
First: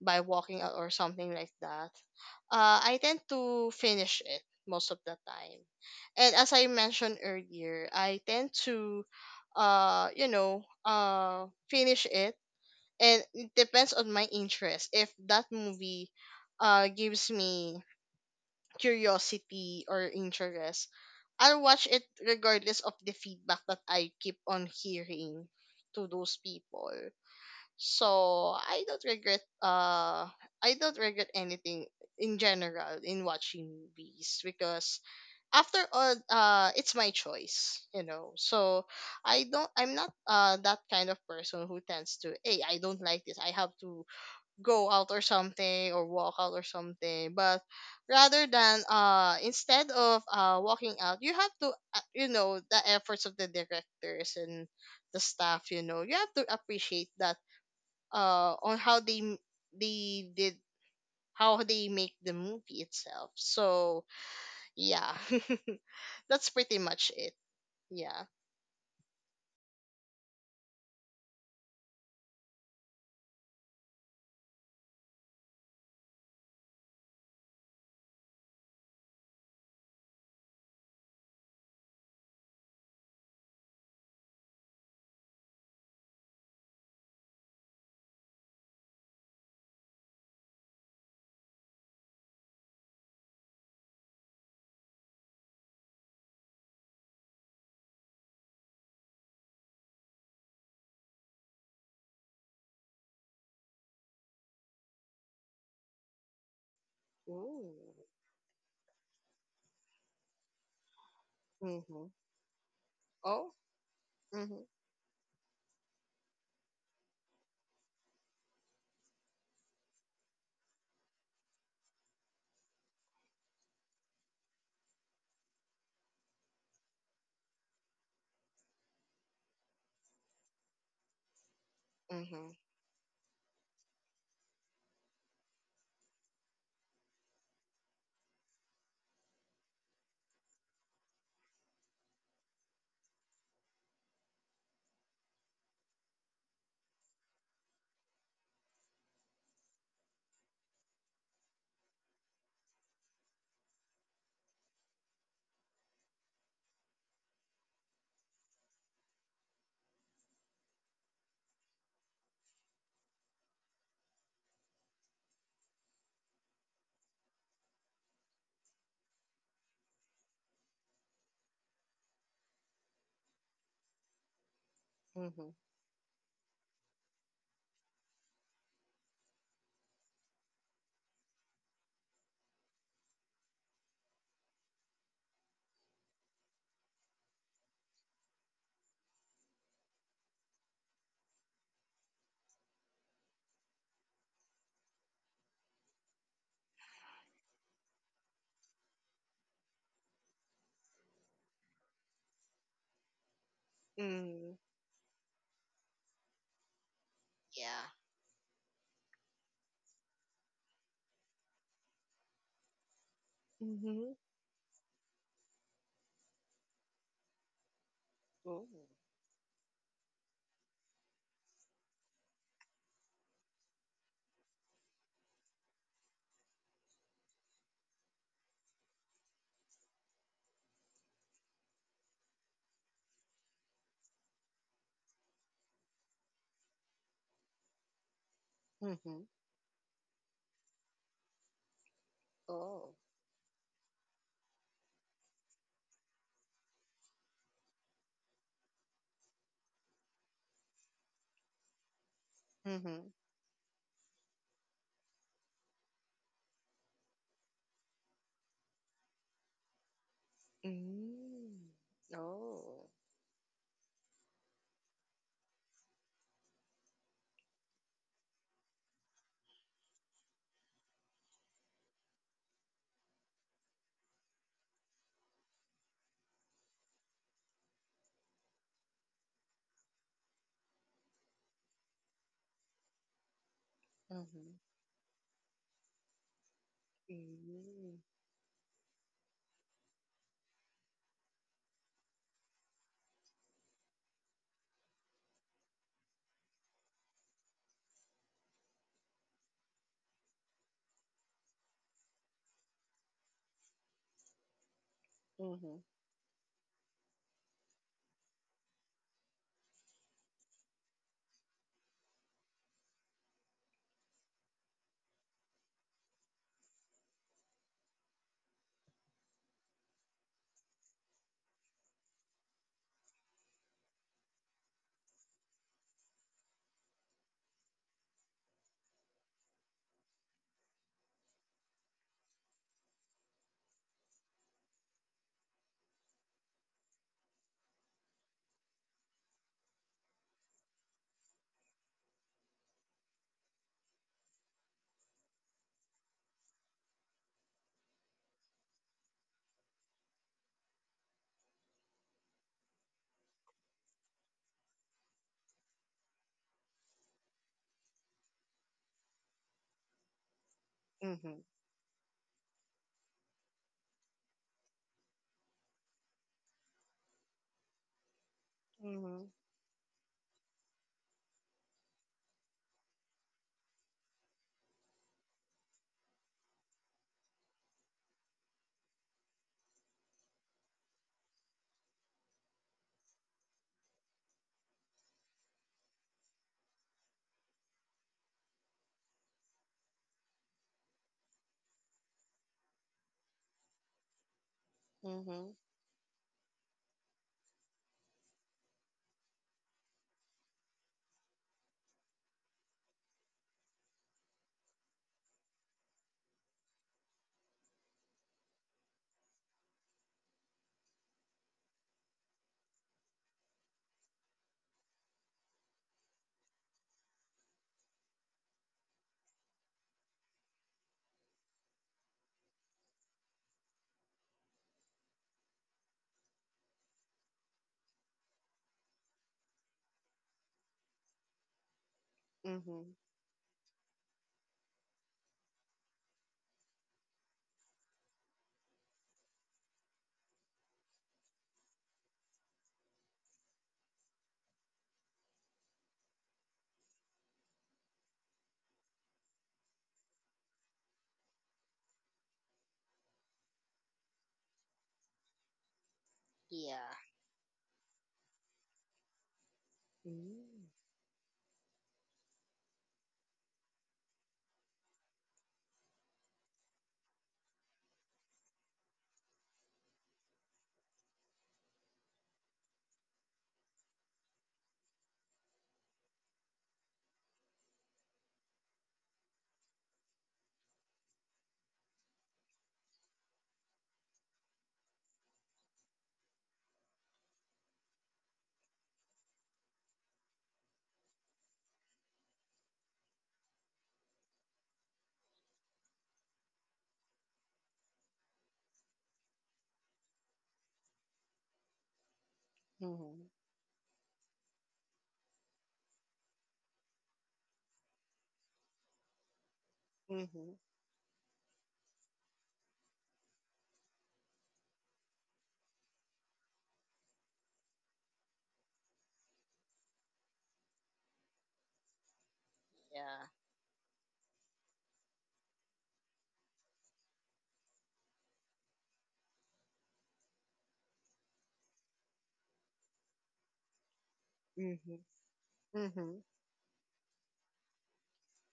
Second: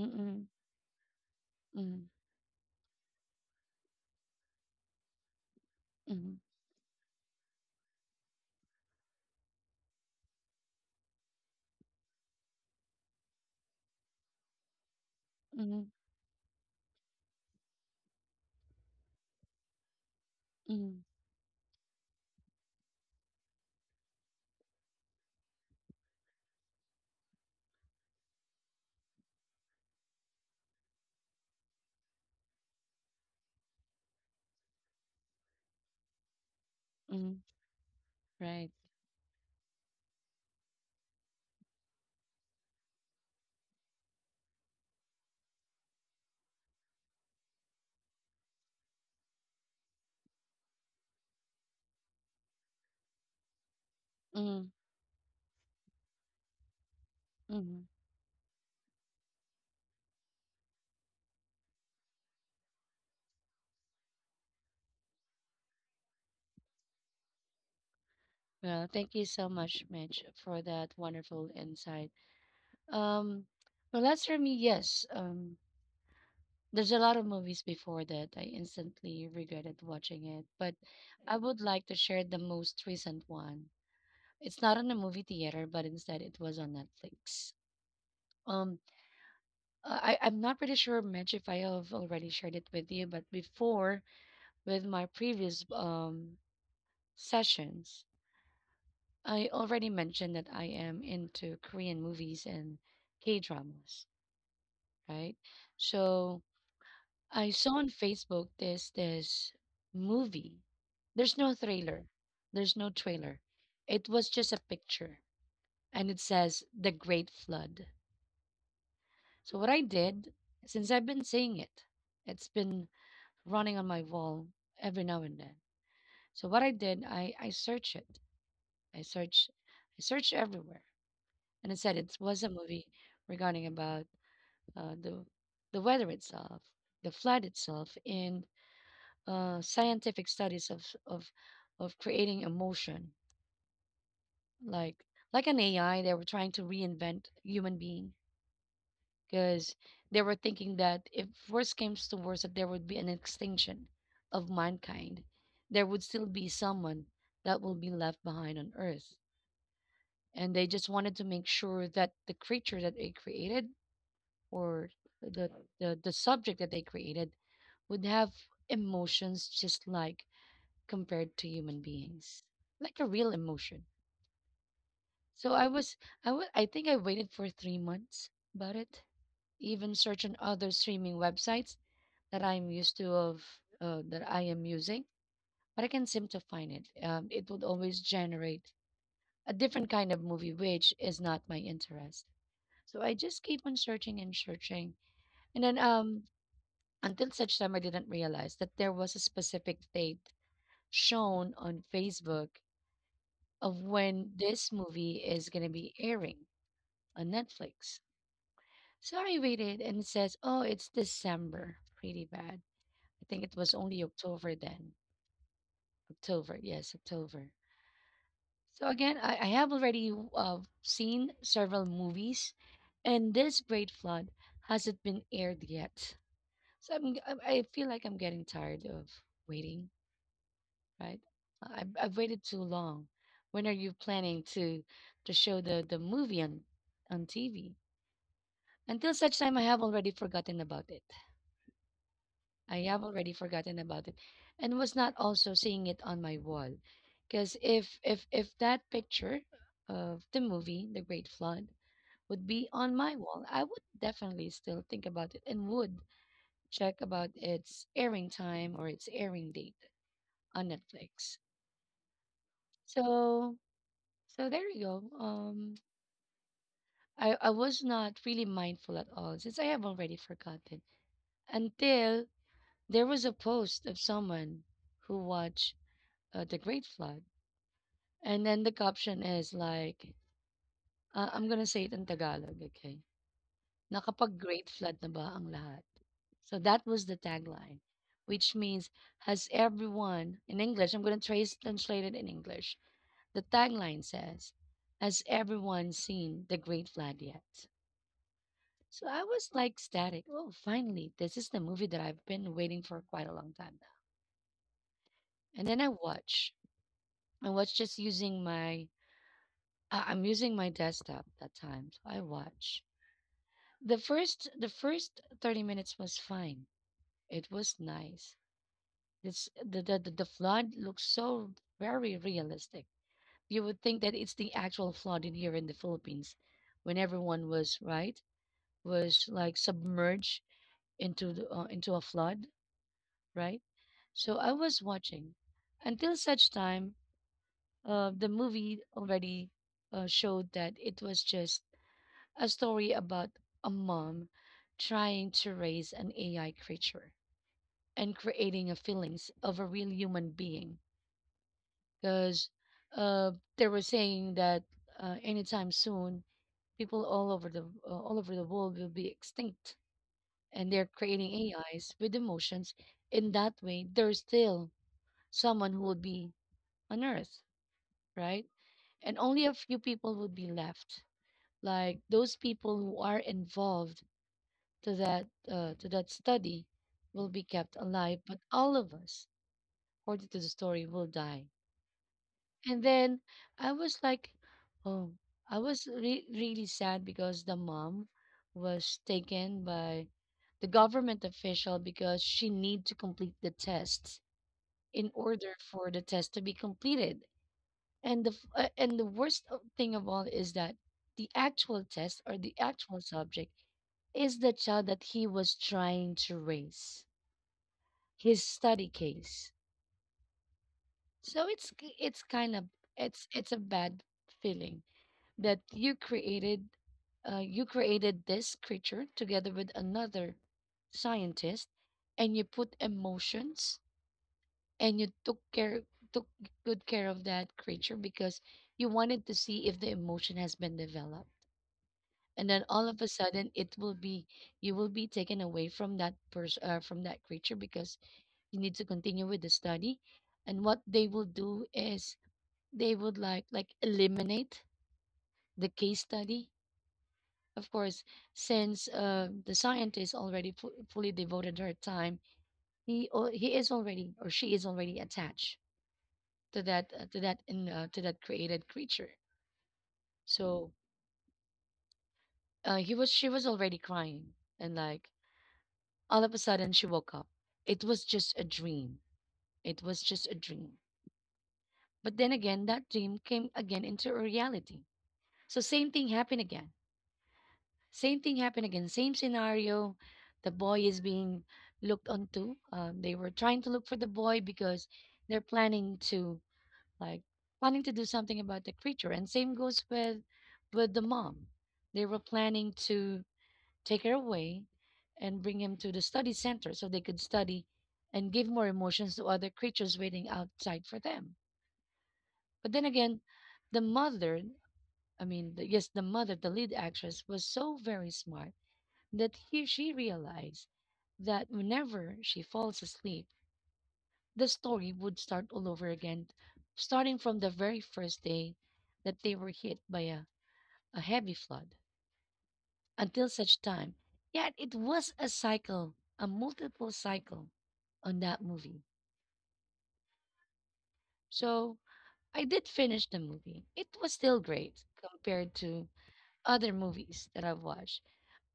by walking out or something like that. mm-hmm, Uh, I tend to finish it most of the time. And mm-hmm, as I mentioned earlier, I tend to you know, finish it, and it depends on my interest. If that mm-hmm, movie gives me curiosity or interest, mm-hmm, I'll watch it regardless of the feedback that I keep on hearing to those people. So I don't regret, I don't regret anything in general in watching movies, because after all it's my mm-hmm. choice, you know. Right. So I'm not that kind of person who tends to, hey, I don't like this, I have to go out or something, or walk out or something. But rather than, instead of walking out, you have to, you know, the efforts of the directors and Mm-hmm, the staff, you know, you have to appreciate that, mm-hmm. On how they did, how they make the movie itself. So yeah, that's pretty much it, yeah. Well, thank you so much, Mitch, for that wonderful insight. Um, well, as for me, yes. There's a lot of movies before that I instantly regretted watching it, but I would like to share the most recent one. It's not on a movie theater, but instead it was on Netflix. Um, I I'm not pretty sure, Mitch, if I have already shared it with you, but before, with my previous sessions, I already mentioned that I am into Korean movies and K-dramas, right? So I Ooh. saw on Facebook this movie. There's no trailer. Mm-hmm. There's no trailer. Oh. It was just Mm-hmm. a picture and it says The Great Flood. So what I did, since I've been seeing it, it's been running on my wall every now and then. So what I did, I searched it. I searched I searched everywhere and it said it was a Mm-hmm. movie regarding about uh, the the weather itself, the flood itself, in scientific studies of creating emotion, like like an AI. They were trying to reinvent human being because they were thinking that if worse came to worse, that there would be an extinction of mankind. There would still be someone that will be left behind on Earth, and they just wanted to make sure that the creature that they created, or the, subject that they created, would have emotions just like, compared to human beings, like a real emotion. Mm-hmm. So I was, I think I waited for 3 months about it. Even search on other streaming websites that I'm used to of that I am using, but I can seem to find it. It would always generate a different kind of movie, which is not my interest. So I just keep on searching and searching, and then until such time I didn't realize that there was a specific date shown on Facebook of Yeah. when Hmm. this movie is going to be airing on Yeah. Netflix. So I waited and it says, oh, it's December. Pretty bad. I think it was only October then. October, yes, October. Mm-hmm. So again, I have already seen several movies, and this Great Flood hasn't been aired yet. So I feel like I'm getting tired of waiting, right? I've waited too long. When are you planning to show the movie on TV? Until Ooh. such time, I have already forgotten about it. I Oh. have already forgotten about it, and was not also seeing it on my wall, because if that picture of the movie The Great Flood would be on Mm-hmm. my wall, I would definitely still think about it and would check about its airing time or its airing date on Netflix. Mm. Oh. So, so there you go. I was not really mindful at all since I have already forgotten until there was a post of someone who watched The Great Flood. And then the caption is like, I'm gonna say it in Tagalog, okay? Mm-hmm. Nakapag-Great Flood na ba ang lahat? So that was the tagline, Mm. which means, has everyone, in English, translate it in English. The tagline says, has everyone seen The Great Flood yet? So I was like static. Oh, finally, this is the movie that I've been waiting for quite a long time now. And then Mm-hmm. I watch. I was just using my I'm using my desktop that time, so I watch. The first 30 minutes was fine. It was nice. This The flood looks so very realistic. You would think that it's the actual flood in here in the Philippines when everyone was right was like submerged into the, into a flood, right? So I was watching until such time the movie already showed that it was just a story about a mom trying to raise an AI creature and creating a feelings of a real human being. Because they were saying that anytime soon, people all over the world will be extinct, and they're creating Mm-hmm. AIs with emotions. In that way, there's still someone who will be on Earth, right? And Mm-hmm. only a few people would be left, like those people who are involved to that study will be kept alive, but all of us, according to the story, will die. And then I was like, oh, I was really sad because the mom was taken by the government official because she need to complete the test in Mm-hmm. order for the test to be completed. And and the thing of all is that the actual test or the actual subject is the child that he was trying to raise his study case. So it's kind of, it's a bad feeling that you created, you created this creature together with another scientist and you put emotions and you took care took good care of that creature because you wanted to see if the emotion has been developed, and then Mm-hmm. all of a sudden it will be, you will be taken away from that person, from that creature, because you need to continue with the study. And what they will do is they would like eliminate the case study. Of course, since the scientist already fully devoted her time, he or he is already or she is already attached to that, Yeah. To that in to that created creature. So Mm. He was she was already crying and, like, all of a sudden she woke up. It was just a dream. It was just a dream. But then again, that dream came again into a reality. So same thing happened again. Same thing happened again. Same scenario. The boy is being looked onto. They were trying to look for the boy because they're planning to like planning to do something about the creature. And same goes with the mom. They were planning to take her away and bring him to the study center so they could study and give more emotions to other creatures waiting outside for them. But then again, Mm-hmm. the mother the mother, the lead actress, was so very smart that she Mm-hmm. realized that whenever she falls asleep, the story would start all over again, starting from the very first day that they were hit by a heavy flood Yeah. until such time. Yet it was a cycle, a multiple cycle on that movie. So I did finish the movie. It was still great Mm-hmm. compared to Mm-hmm. other movies that I've watched.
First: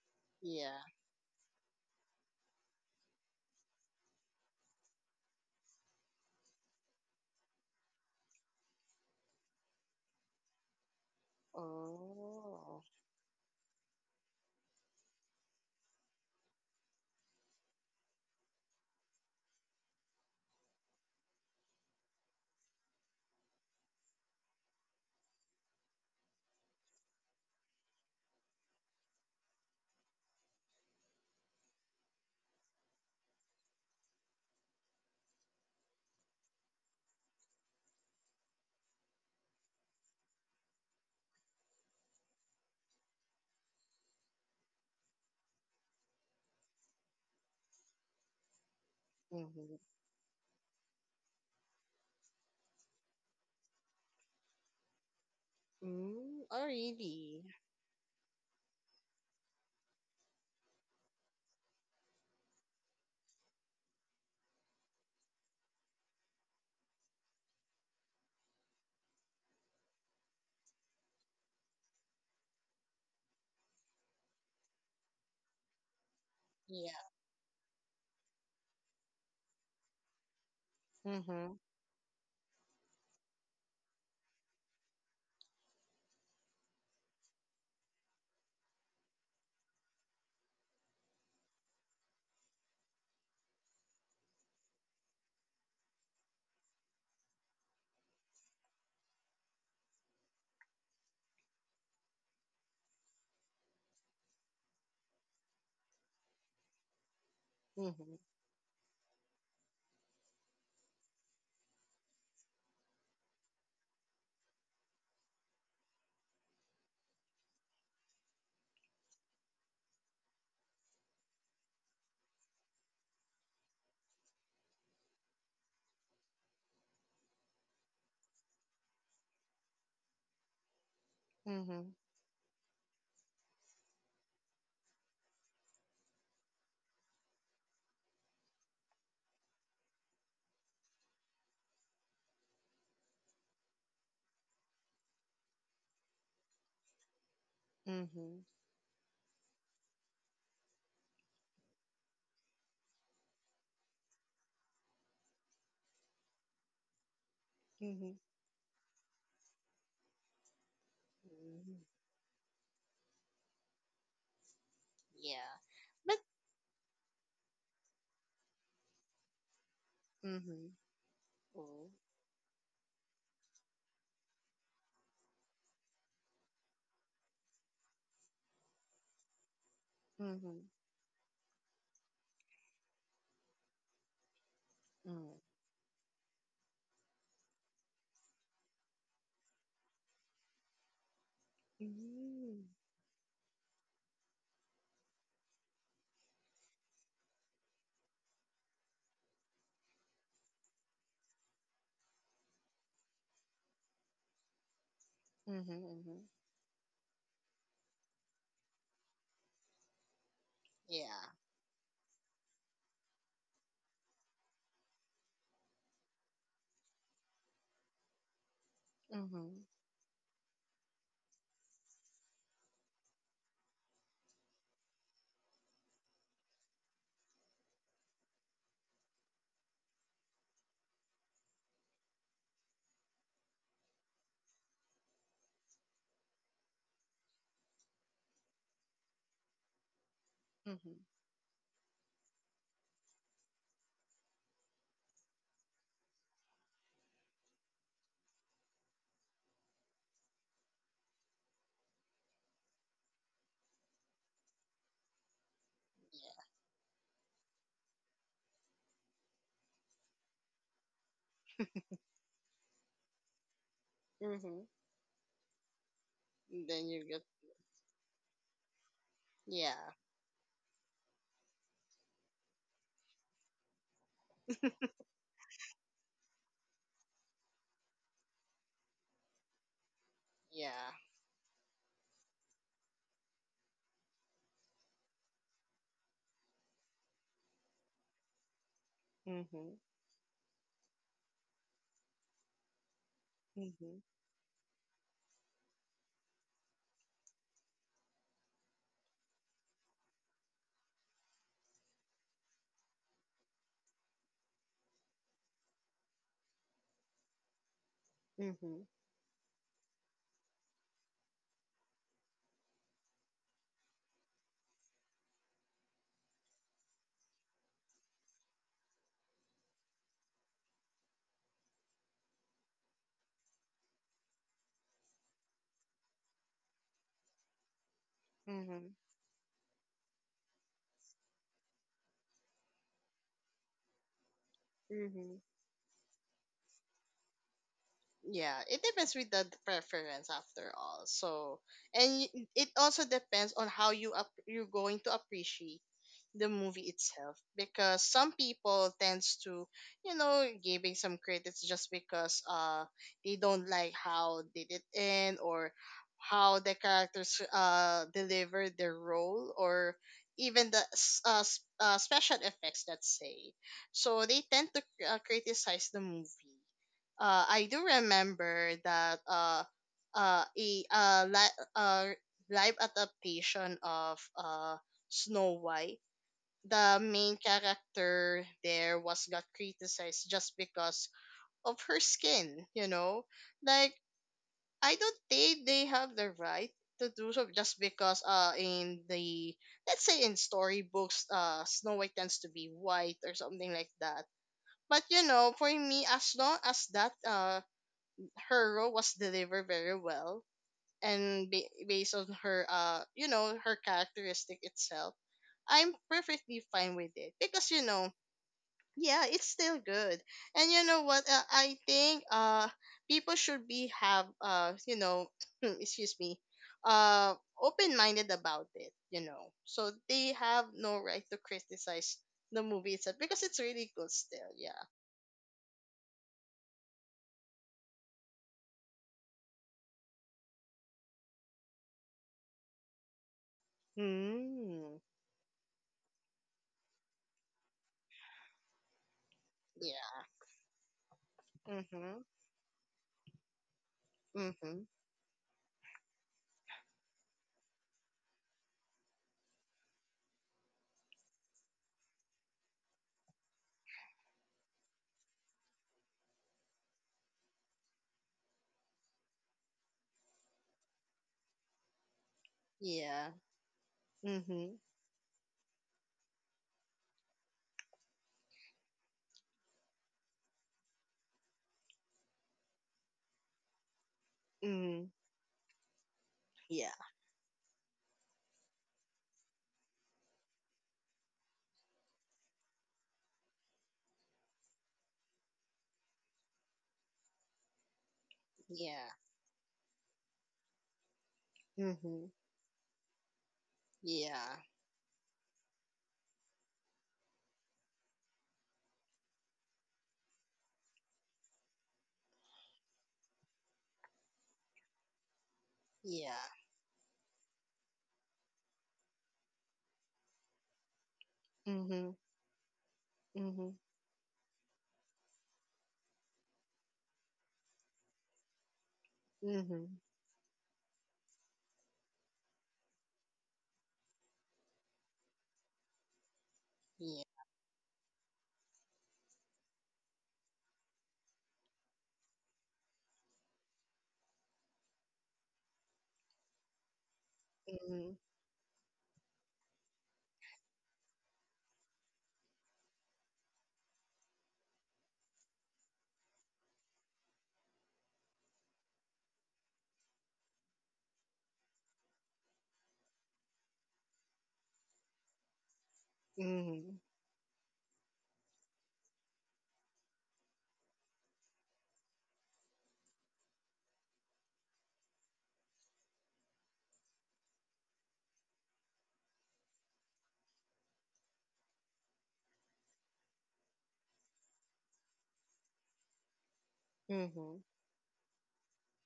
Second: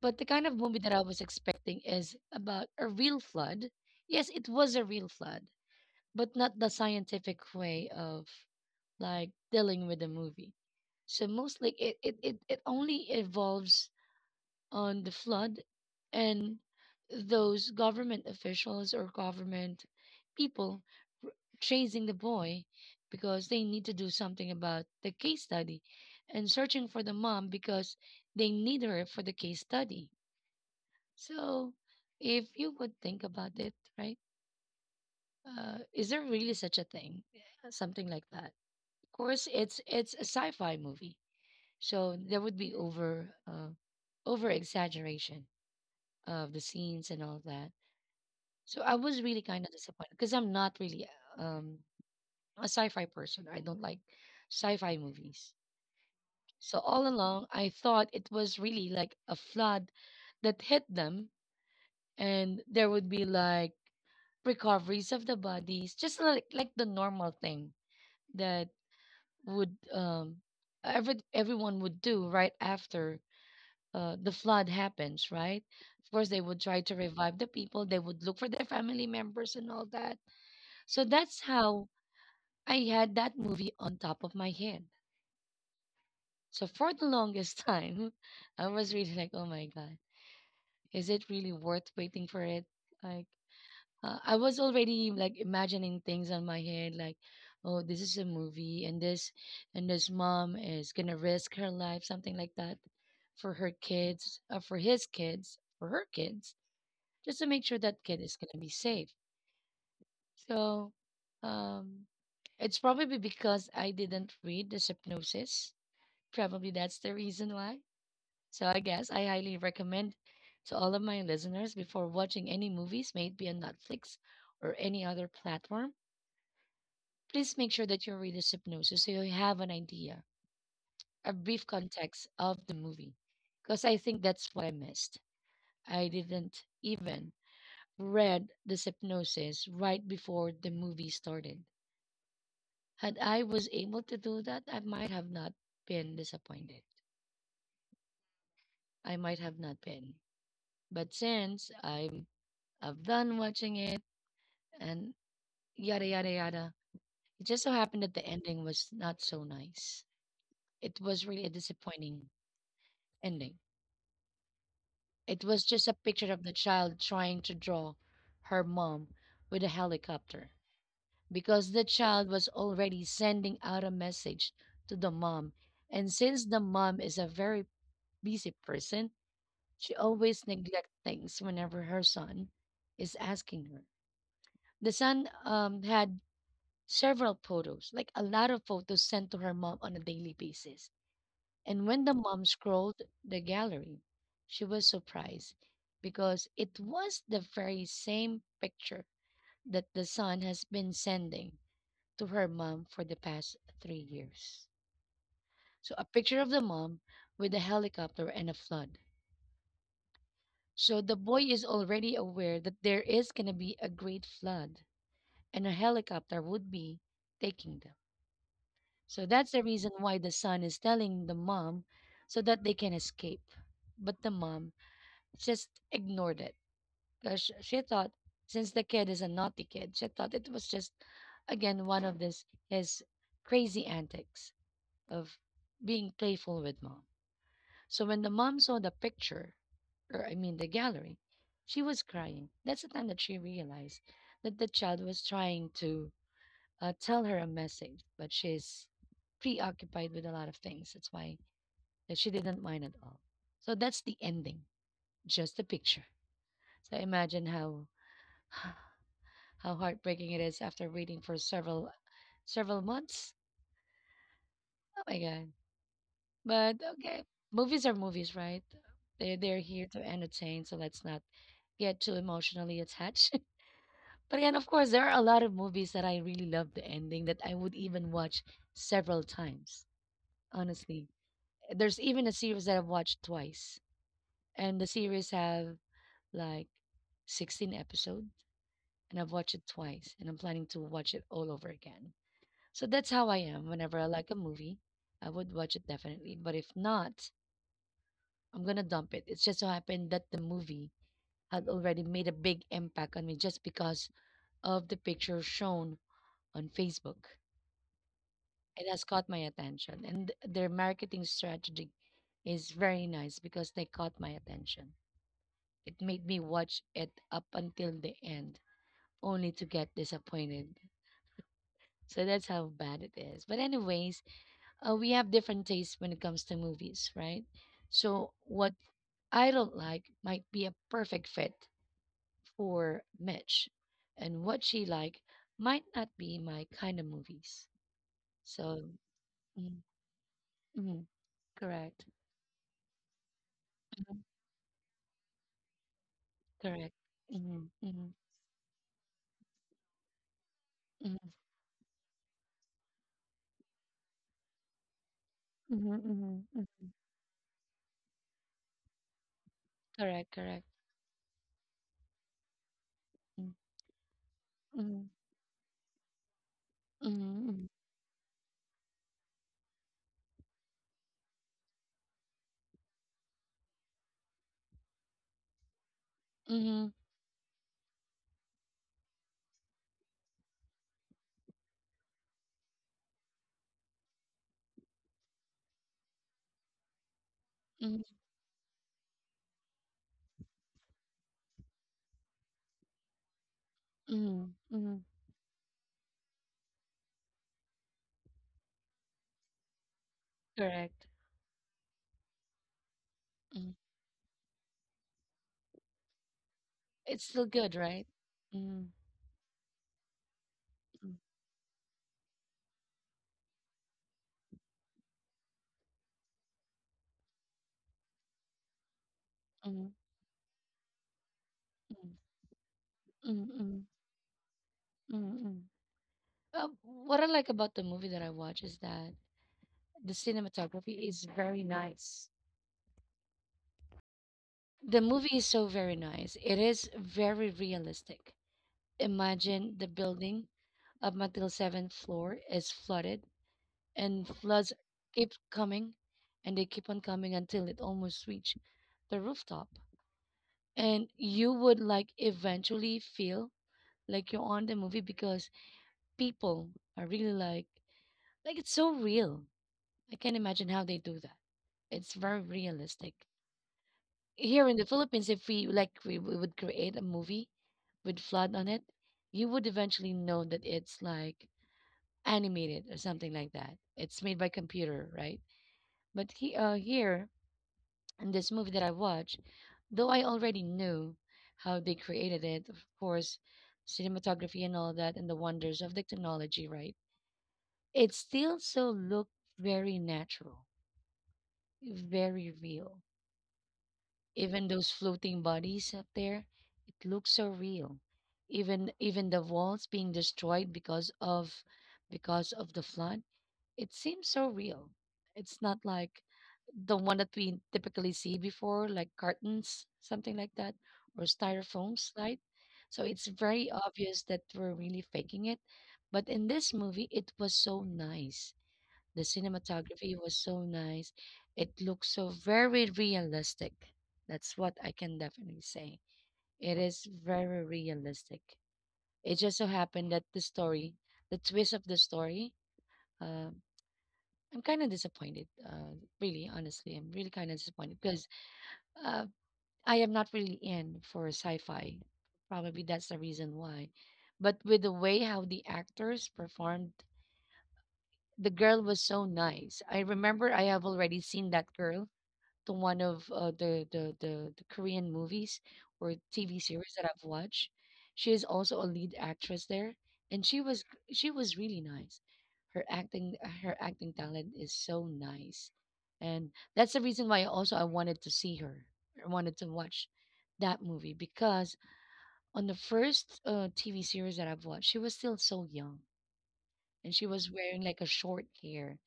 But the kind of Yeah. movie that I was expecting is about a real flood. Yes, it was a real flood, but not the scientific way of like dealing with the movie. So mostly it Oh. only evolves on the flood and those government officials or government people r- chasing the boy because they need to do something about the case study and searching for the mom because they need her for the case study. So, if you would think about it, right? Is there really such a thing? Yeah. Something like that. Of course, it's a sci-fi movie, so there would be over over exaggeration of the scenes and all that. So I was really kind of Mm-hmm. disappointed because I'm not really um, a sci-fi person. I don't like sci-fi movies. Mm. Oh, So all really? along, I thought it was really like a flood that hit them and there would be like recoveries of the bodies, just like the normal thing that would everyone would do right after the flood happens, right? Of course, they would try Yeah. to revive the people. They would look for their family members and all that. So that's Mm-hmm. how I had that movie on top of my head. So for the longest time, I was really like, oh my god, is it really worth waiting for it? Like I was already like imagining things on my head, like, oh, this is a movie, and this mom is gonna risk her life, something like that, for her kids, for her kids, just to make sure that Mm-hmm. kid is gonna be safe. So, um, it's probably because I didn't read the synopsis. Probably that's the reason why. So I guess I highly recommend to all of my listeners before watching any movies, maybe on Netflix or any other platform. Please make sure that you read the synopsis so you have an idea, a brief Mm-hmm. context of the movie. Because I think that's what I missed. I didn't even read the synopsis right before the movie started. Had I was able to do that, I might have not been disappointed. Mm-hmm. I might have not been. But since I've done watching it and yada yada yada, it just so happened that Mm-hmm. the ending was not so nice. It was really a Mm. disappointing ending. It Yeah. was just a But. picture of the child trying to draw her mom with a helicopter Mm-hmm. because the Oh. child was already sending out a message to the mom. And since the mom is a very busy person, she always Mm-hmm. neglects things whenever her son is asking her. The son Mm. Had several photos, like a lot of photos sent to her mom on a daily basis. And when the mom Mm. scrolled the gallery, she was surprised because it was the very same picture that the son has been sending to her mom for the past 3 years. So, Mhm. a Mhm. picture of the mom with a helicopter and a flood. So, the Yeah. boy is already aware that there is going to be a great flood and a helicopter would be taking them. So, that's the Mhm. reason why the son is telling the mom so that they can escape. But the mom just ignored it. She thought, since the kid is a naughty kid, she thought it was just, again, one of this his crazy antics of being playful with mom. So when the mom saw the picture, or I mean the Mhm. gallery, she was crying. That's the time that she realized that the child was trying to tell her a message, but she's preoccupied with a lot of things. That's why that she didn't mind at all. So that's the ending, just a picture. Yeah. So imagine how how heartbreaking it is after waiting for several months. Mhm. Oh my god. But Then you get. okay. Movies are movies, right? They're here Yeah. to entertain, so let's not get too emotionally attached. But again, of course, there are a lot of movies that I really love the ending that I would even watch several times. Yeah. Honestly, there's even a series that I've watched twice, and the series have like 16 episodes, and I've watched it Mhm. twice, and I'm planning to watch it all over again. So that's how I am. Whenever Mhm. I like a movie, I would watch it definitely. But if not, I'm gonna dump it. It's just so happened that the movie had already made a big impact on me just because of the picture shown on Facebook. It Mhm. has caught my attention, and their marketing strategy is very nice because they caught my attention. It made me watch it up until the end, only to get disappointed. So that's how bad it is. But anyways, we have different tastes when it comes to movies, right? So what Mhm. I don't like might be a perfect fit for Mitch, and what she like Mhm. might not be my kind of movies. Yeah. It So depends with the mm, preference after all. mm, So, correct, it also depends on how mhm, you're going to appreciate the movie correct, itself mm, because mm, some people tends to giving some mm, credits just because they don't like how did it end, or mhm, mhm, how the mhm, characters delivered their role, or correct, correct, even the special effects, let's say, mm, so they tend to mhm, criticize the movie. I mhm, do remember that uh, a uh, li- uh, live adaptation of Snow White. mhm, The main character there was got criticized just because of her skin, you know? Like, I don't think they have the right to do so just mhm, because in the, let's say, in storybooks Snow White tends to be white or something like that. mhm, But mhm, you know, for me, as long as that her role was delivered very well correct. and based on her her Mm. characteristic itself, I'm perfectly fine with it It's still because you good, know, right? Mm, yeah, it's still good. And you know mm, what, I think people should be have excuse me, uh open-minded about it, you know, so mm, they have no right to mm, criticize the movie itself because mm, it's really mm, good still. Yeah. mm, mm. What I like about the movie that I watch is that the cinematography is very nice. Hmm. The movie is so very nice. It is very realistic. Imagine the Yeah. building up until seventh Mm-hmm. floor is flooded and floods Mm-hmm. keep coming and they keep on coming until it almost reach the rooftop. And you would like eventually feel like you're on the movie because people are really like it's so real. I can't imagine how they do that. It's very realistic. Yeah. Mm-hmm. Here in the Philippines, if we would create a movie with flood on it, you would eventually know that it's like animated or something like that. It's made by Mm-hmm. computer, right? But Yeah. here in this movie that I watched, though I already knew how they created it, of course, cinematography and all that, and the wonders of the technology, right? It still so Yeah. looked very natural, Mm-hmm. very real. Yeah. Even those floating bodies up there, it looks so real. Even the walls being destroyed because of the flood, it seems so real. It's not like Yeah. the one that we typically see before, like cartons, something like that, or styrofoam Mm-hmm. slide. So it's Mm-hmm. very obvious that we're really faking it. But in this movie, it was so nice. The Mm-hmm. cinematography was so nice. It looks so very realistic. That's what I can definitely say. It is Yeah. very realistic. It just so happened that the story, the twist of the story, uh, I'm kind of disappointed. Really, honestly, I'm really kind of disappointed because uh, I am not really in for sci-fi. Probably that's the reason why. But with the way how the actors performed, the girl was so nice. I remember I have already seen that girl to one of the Korean movies or TV Mm-hmm. series Mm-hmm. that I've watched. She is also a lead actress there, and she was really nice. Her acting Her acting talent is so nice, and that's the reason why also I wanted to see her. I wanted to watch that movie because on the first TV series that I've watched, she was still so young and she was Mm-hmm. wearing like a short hair.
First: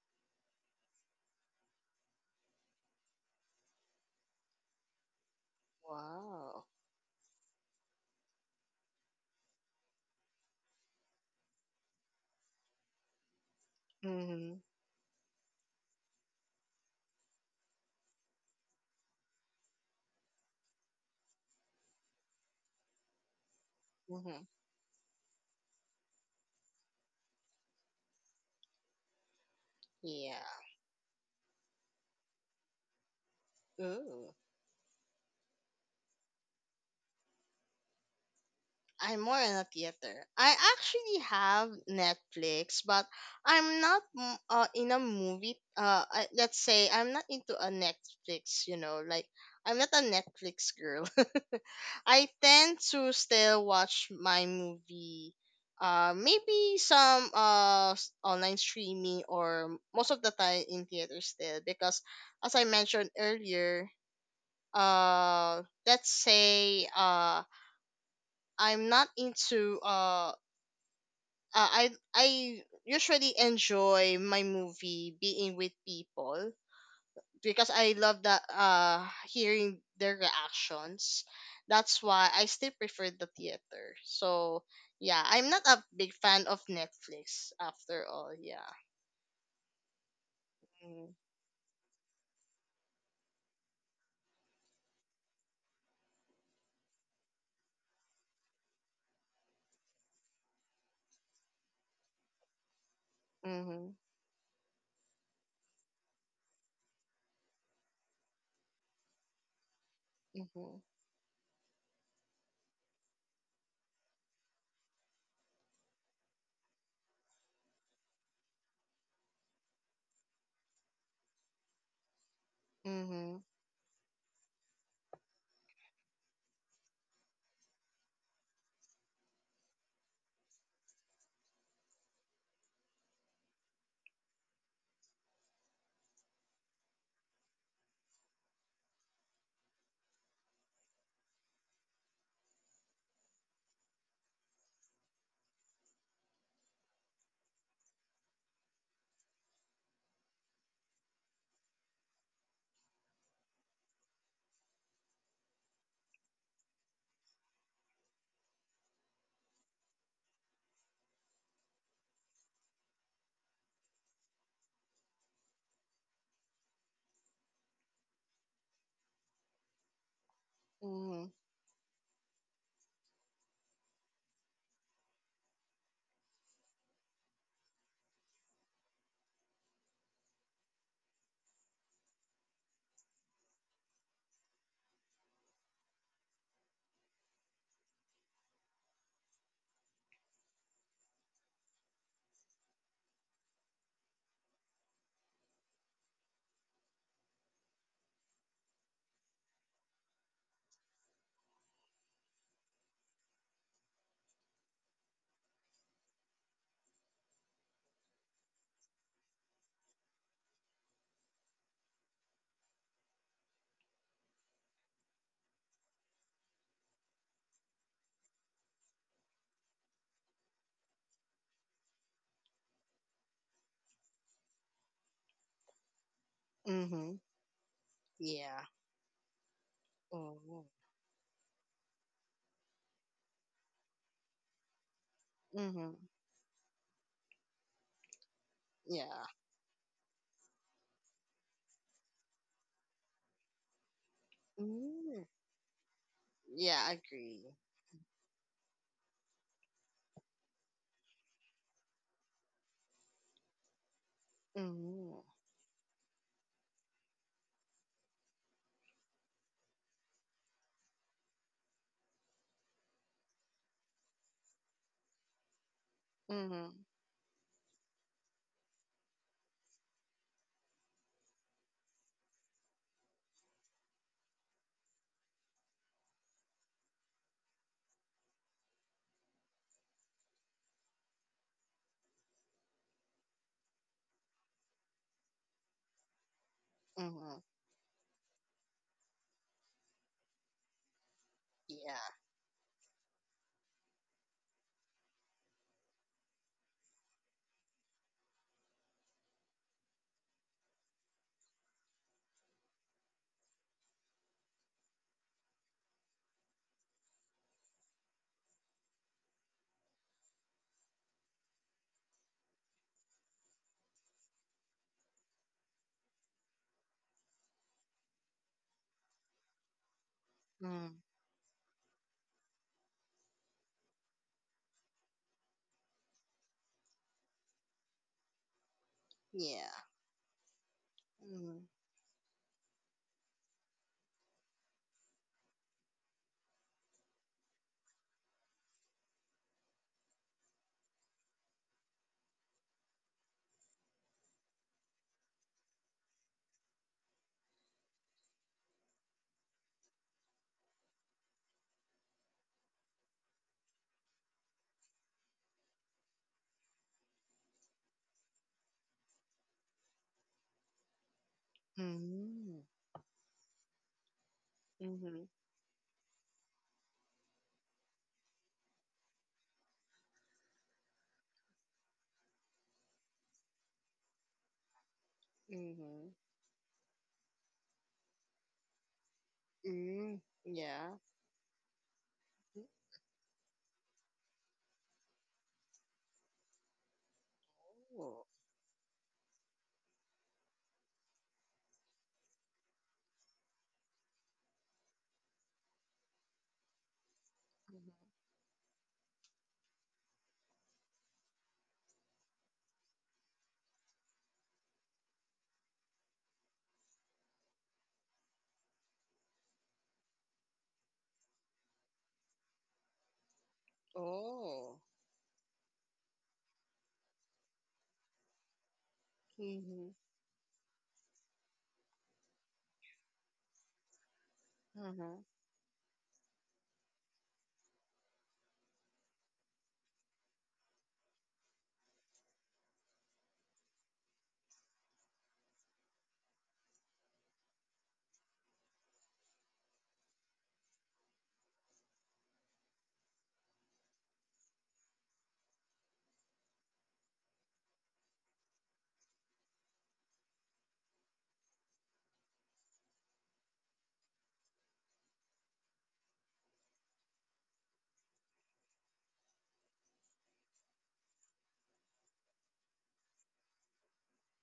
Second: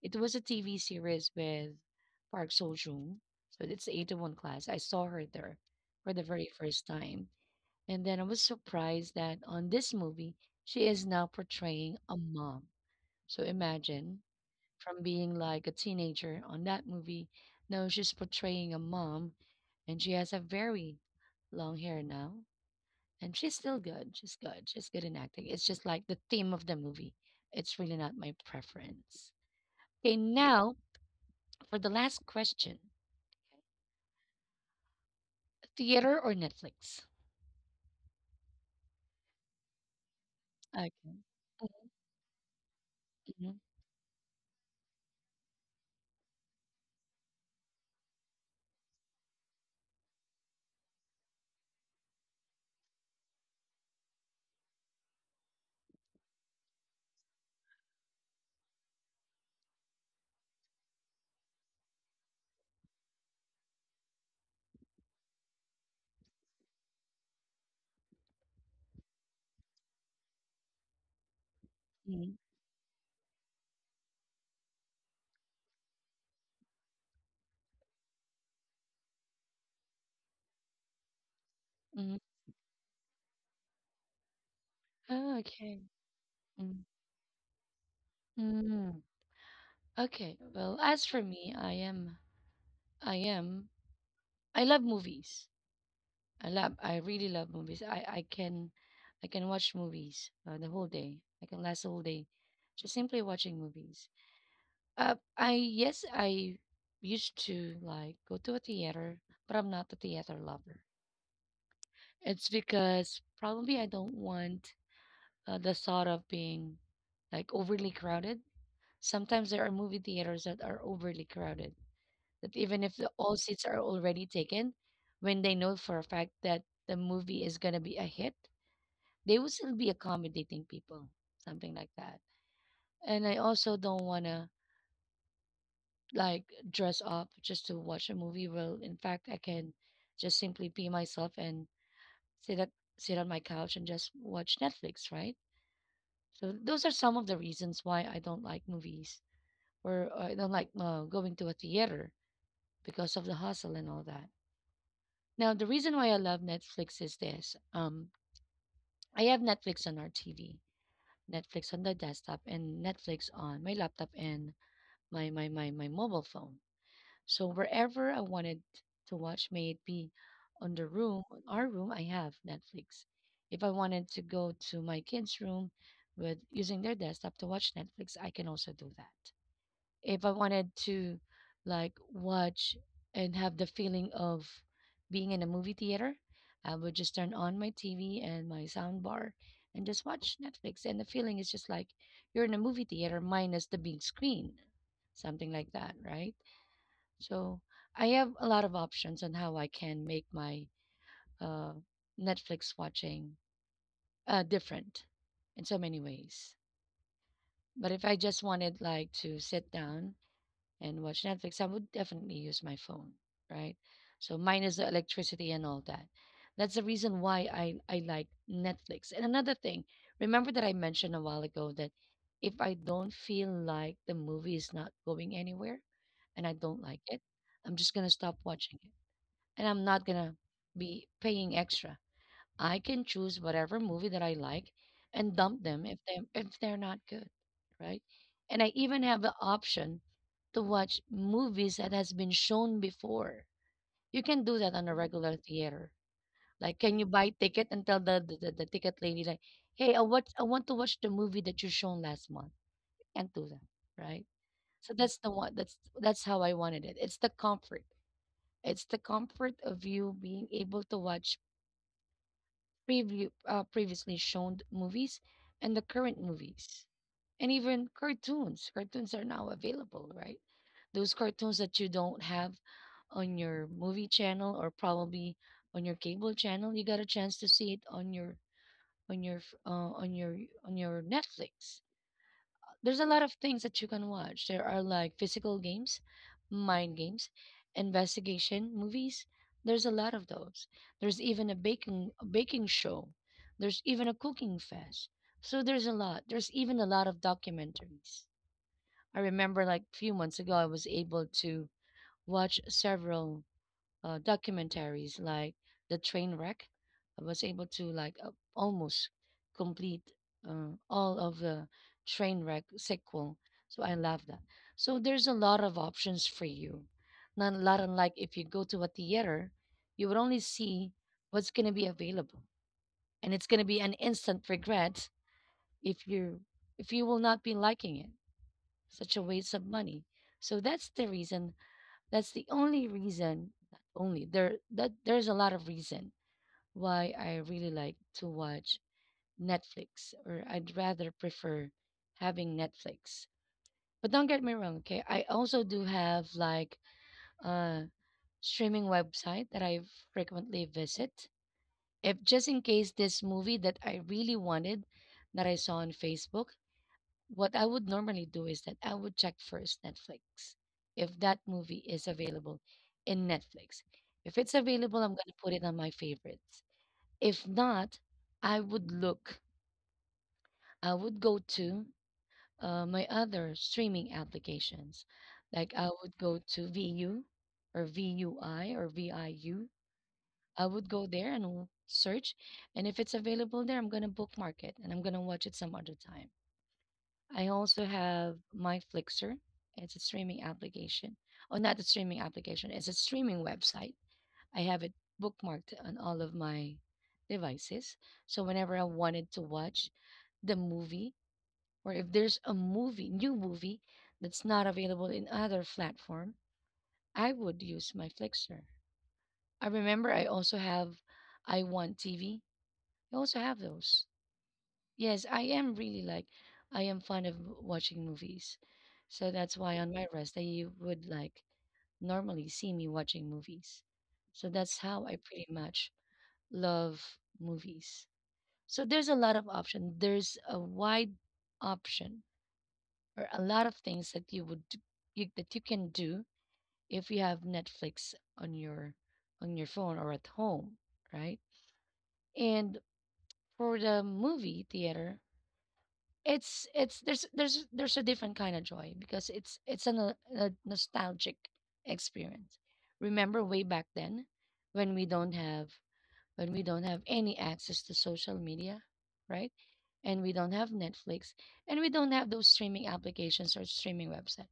It was a TV series with Park Seo Joon. So it's the 801 class. I saw her there for the very Wow. first time. And then I was surprised that on this movie, she is now portraying a mom. So imagine Mm-hmm. from being like a teenager on that movie, now she's portraying a mom and she has a very long hair now. And she's still good. She's Mm-hmm. good. She's good in acting. It's just like the theme of the movie. It's really not my preference. Okay, Yeah. now for the last question, Ooh. theater or Netflix? I'm more in a theater. I Okay. actually have Netflix, but Mhm, I'm not in a movie. Let's say I'm not into a Netflix. You know, like, I'm not a Netflix girl. I tend to still watch my movie. Maybe some online streaming, or most of the time in theater still because, as I mentioned earlier, let's say I'm not into I mhm, usually enjoy my movie being with people because I love that hearing their reactions. That's mhm. why I still prefer the theater. So yeah, Oh, I'm not a okay. big fan of Mm, Netflix after all. Yeah. mm. Okay. Well, as Mhm. for me, I am, I love movies. I really love movies. I can watch movies the whole day. I can last the whole day, just simply watching Mhm. movies. I yes, I used to like go to a theater, but I'm not a theater lover. Mhm. It's because probably I don't want the thought of being like overly crowded. Sometimes there are movie theaters that are overly crowded, that even if all Mhm. seats are already taken, when they know for a fact that the movie is going to be a hit, they will still be accommodating people, something like that. And I also don't want to like dress up just to watch a movie. Well, in fact, I can just simply be myself and sit at, sit on my couch and just watch Netflix, right? So those are some of the reasons why I don't like movies or I don't like going to a theater because of the hustle and all that. Now, the reason why I love Netflix is this: I have Netflix on our TV, Netflix on the desktop, and Netflix on my laptop and my mobile phone. So wherever I wanted to watch, may it be Mhm. on our room, I have Netflix. If I wanted to go to my kids' room with using their desktop to watch Netflix, I can also do that. If I wanted to like watch and have the feeling of being in a movie theater, I would just turn on my TV and my sound bar and just watch Netflix. And the feeling is just like you're in a movie theater minus the big screen, something like that, right? So I have a lot of options on how I can make my uh, Netflix watching different in so many ways. But if I just wanted like to sit down and watch Netflix, I would definitely use my phone, right? So mine is the electricity and all that. That's the reason why I like Netflix. And another thing, remember that I mentioned a while ago that if I don't feel like the movie is not going anywhere and I don't like it, Mhm. I'm just going to stop Yeah. watching it. And I'm not going to Mhm. be paying extra. I can choose whatever movie that I like and dump them if Mhm. They're not good, right? And I even have the Yeah. option to watch movies that has been shown before. You can do that on a Mm. regular theater. Like, Yeah, can I you buy agree. ticket and tell the ticket lady like, hey, I want to watch the movie that you shown last month. And do that, right? So that's the Mhm. one. That's how I wanted it. It's the comfort. It's the comfort of you being able to watch previously shown movies and the current movies Mhm. and even cartoons are now available, right? Those cartoons that you don't have on your movie channel or probably on your cable channel, you got a chance to see it on your on your f- uh, on your on your Netflix. There's a lot of things that you can watch. There are like physical games, mind games, Mhm. investigation movies. There's a lot of those. There's even Yeah. a baking show. There's even a cooking fest. So there's a lot. There's even a lot of documentaries. I remember like a few months ago I was able to watch several documentaries like The Train Wreck. I was able to like almost complete all of the Train Wreck sequel. So I love that. So there's a lot of options for you. Not a lot unlike if you go to a theater, you would only see Mhm. what's going to be available, and it's going to be an instant regret if you if you will not be liking it. Such a waste of Yeah. money. So that's the reason, Mhm. that's the only reason, not only there that there's a lot of reason why I really like to watch Netflix or I'd rather prefer having Netflix. But don't get me wrong, okay? I also do have like a streaming website that I frequently visit. If just in case this movie that I really wanted that I saw on Facebook, what I would normally do is that I would check first Netflix if that movie is available Mhm. in Netflix. If it's available, I'm going to Mhm. put it on my favorites. If not, I would look, I would go to my other streaming applications. Like I would Mhm. go to VU or VUI or VIU. IU. Mhm. I would Yeah. go there and search. And if it's available there, I'm going to bookmark it and I'm going to watch it some other time. I also Oh. have my Flixer. It's a streaming application. Oh, not a streaming application. It's a streaming website. I have it bookmarked on all of my devices. Mhm. So whenever I wanted to watch the movie, or if there's a movie, new movie that's not available in other platform, I would use my Flixer. I remember I also have I Want TV. I also have those. Oh. Yes, I am really like I am fond of watching movies. So that's why on Mhm. my rest day you would like normally see me watching movies. So that's how I Mhm. pretty much love movies. So there's a lot of option. There's a wide option or a lot of things that you would that you can do if you have Netflix on your phone or at home, right? And for the movie theater, it's there's a different kind of joy because it's a, a nostalgic experience. Remember way back then when we don't have when we don't have any access to social media, right? And we don't have Netflix and we don't have those streaming applications or streaming website.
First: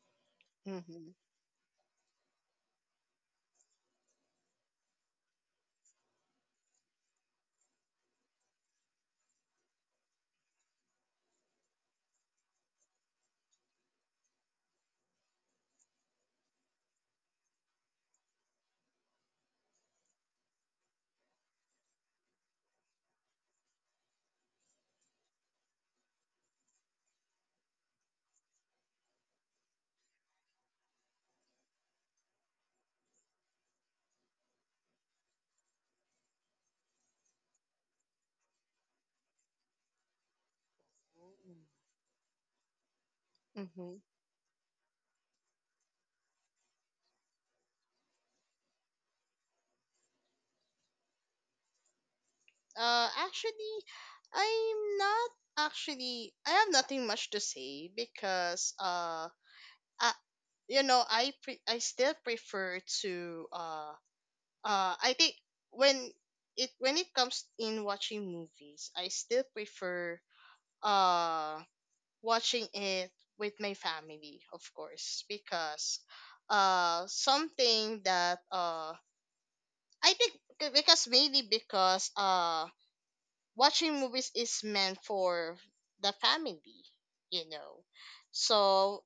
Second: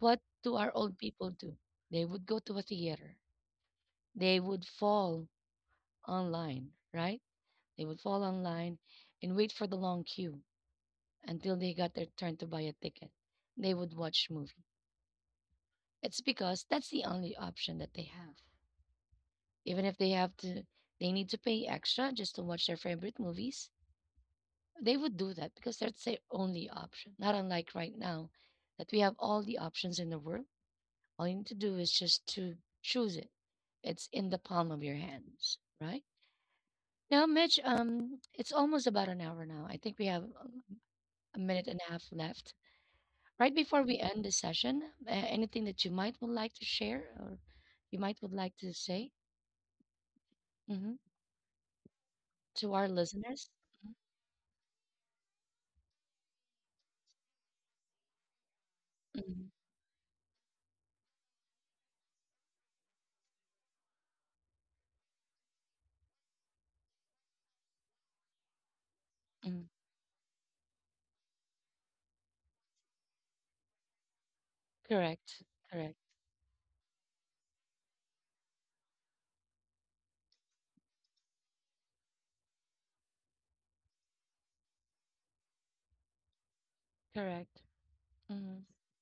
What do our old Mhm. people do? They would go to a theater. They would fall online, right? They would fall online and wait for the long queue until they got their turn to buy a ticket, they would watch movie. It's because that's the only option that they have. Even if they have to, they need to pay extra just to watch their favorite movies. They would do that because that's their only option. Not unlike right now, that we have all the options in the world. All you need to do is just to choose it. It's in the palm of your hands, right? Now, Mitch, it's almost about an hour now. I think we have a minute and a half left. Right before we Mhm. end the session, anything that you might would like to share or you might would like to say mhm, to our listeners? Actually, I'm not actually. I have nothing much to say because, Mhm, I, you know, I still prefer to I think when when it comes in watching movies, I still mhm. prefer uh watching it with my family, of course, Correct. because Correct. Something that I think, because mainly because watching movies is meant for the family, you Correct. know. Hmm. So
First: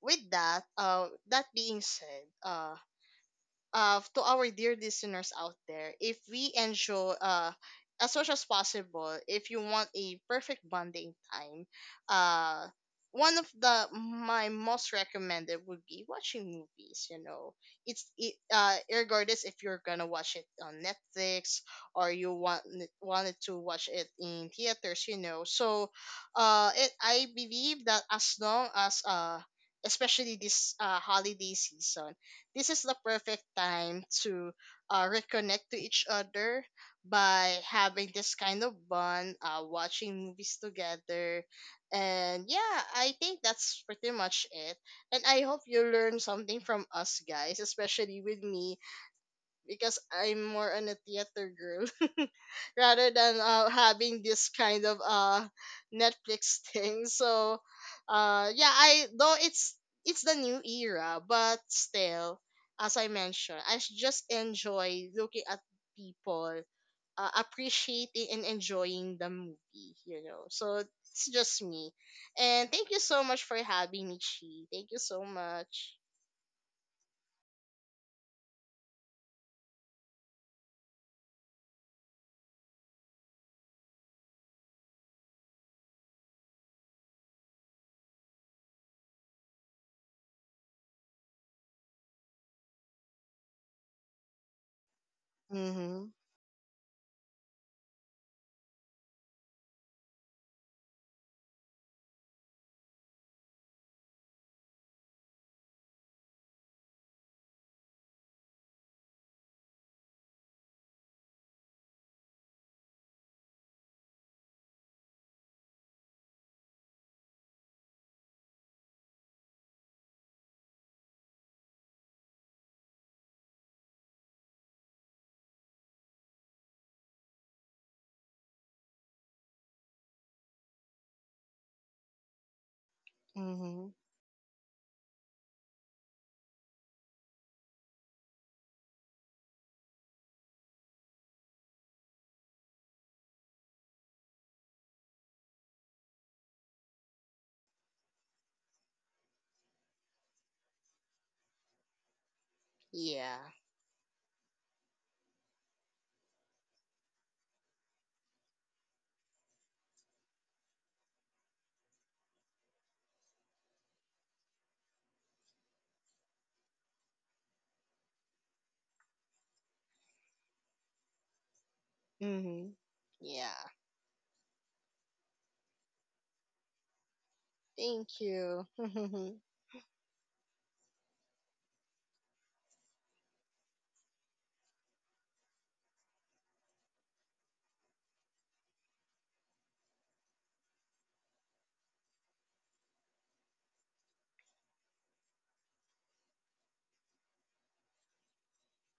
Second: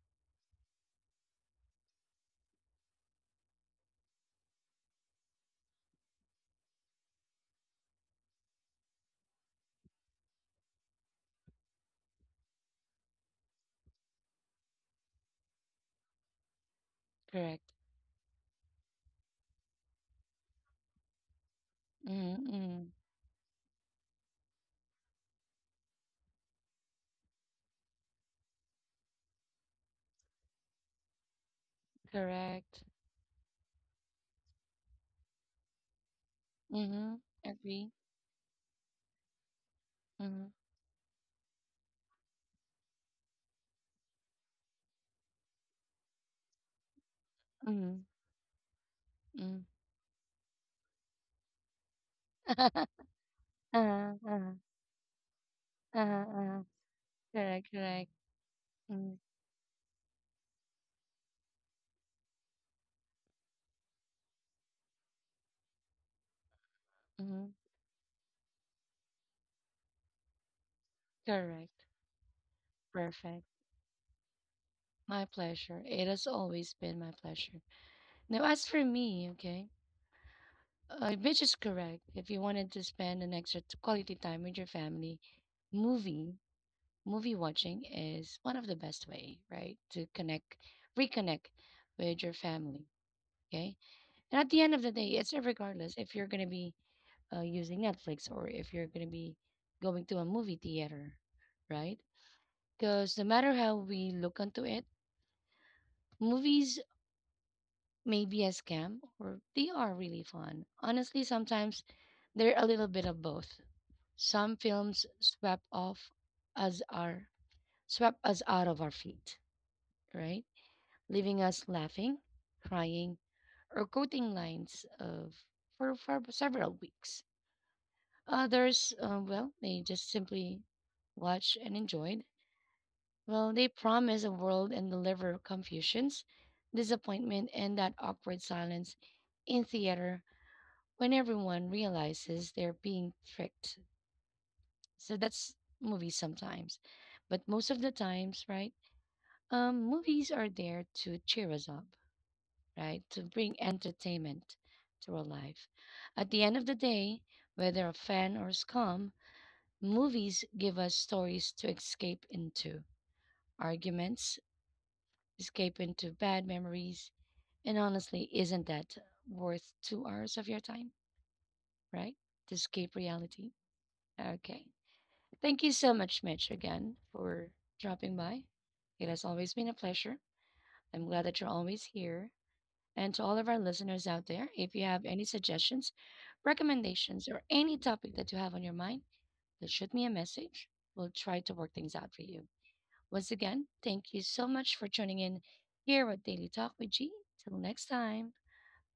with that, that being said, to our dear listeners out there, if we enjoy, as much as possible, if you want a perfect bonding time, uh, one of the my most recommended would be watching movies. You know, Correct. Regardless if you're gonna watch it on Netflix or you Mm-hmm, want mm-hmm. wanted to watch it in theaters. You know, so I believe that as long as, especially this holiday season, this is Correct. the perfect time to reconnect to each other Mm-hmm. by Agree. having this kind of bond, watching Mm-hmm. movies together. And yeah, I think that's pretty much it. And I hope you learn something from us guys, Mm-hmm. especially with me, because I'm more on a theater girl rather than Uh-huh, having this uh-huh, kind of uh-huh, Netflix uh-huh. thing. So Correct, correct. Yeah, I Mm-hmm, though it's the new era, but still, as I mentioned, just enjoy looking at people mm-hmm. appreciating and enjoying the movie, you know. So it's just Correct. me. And thank you so much Perfect. for having me, Chi. Thank you so My pleasure. much. It has always been my pleasure. Now, as for me, okay, which is correct. If you wanted to spend an extra quality time with your family, movie movie watching is one of the best way, right? To connect, reconnect with your family. Okay, and at the end of the day, it's regardless Mhm. if you're gonna be using Netflix or if you're gonna be going to a movie theater, right? Because no matter how we look onto it, movies may be a scam or they are really fun. Honestly, sometimes they're a little bit of both. Some films us our swept us out of our feet, right? Leaving us laughing, crying, or quoting lines of for several weeks. Others, well, they just simply watched and enjoyed. Well, they Mhm. promise a world and deliver confusions, disappointment, and that awkward silence in theater when everyone realizes they're being tricked. So that's movies sometimes. But most of the times, right? Movies are there to cheer us up, right? To Yeah. bring entertainment to our life. At the end of the day, whether a fan or scum, movies give us stories to escape into arguments, escape into bad memories, and honestly, isn't that worth 2 hours of your time, right? To Mhm. escape reality. Yeah. Okay. Thank you so much, Mitch, again for Thank dropping by. you. It has always been a pleasure. I'm glad that you're always here. And to all of our listeners out there, if you have any suggestions, recommendations, or any topic that you have on your mind, just shoot me a message. We'll try to work things out for you. Once again, thank you so much for tuning in here at Daily Talk with G. Till next time,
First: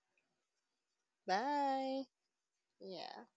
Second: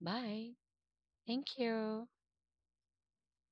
bye. Thank Bye. you. Yeah.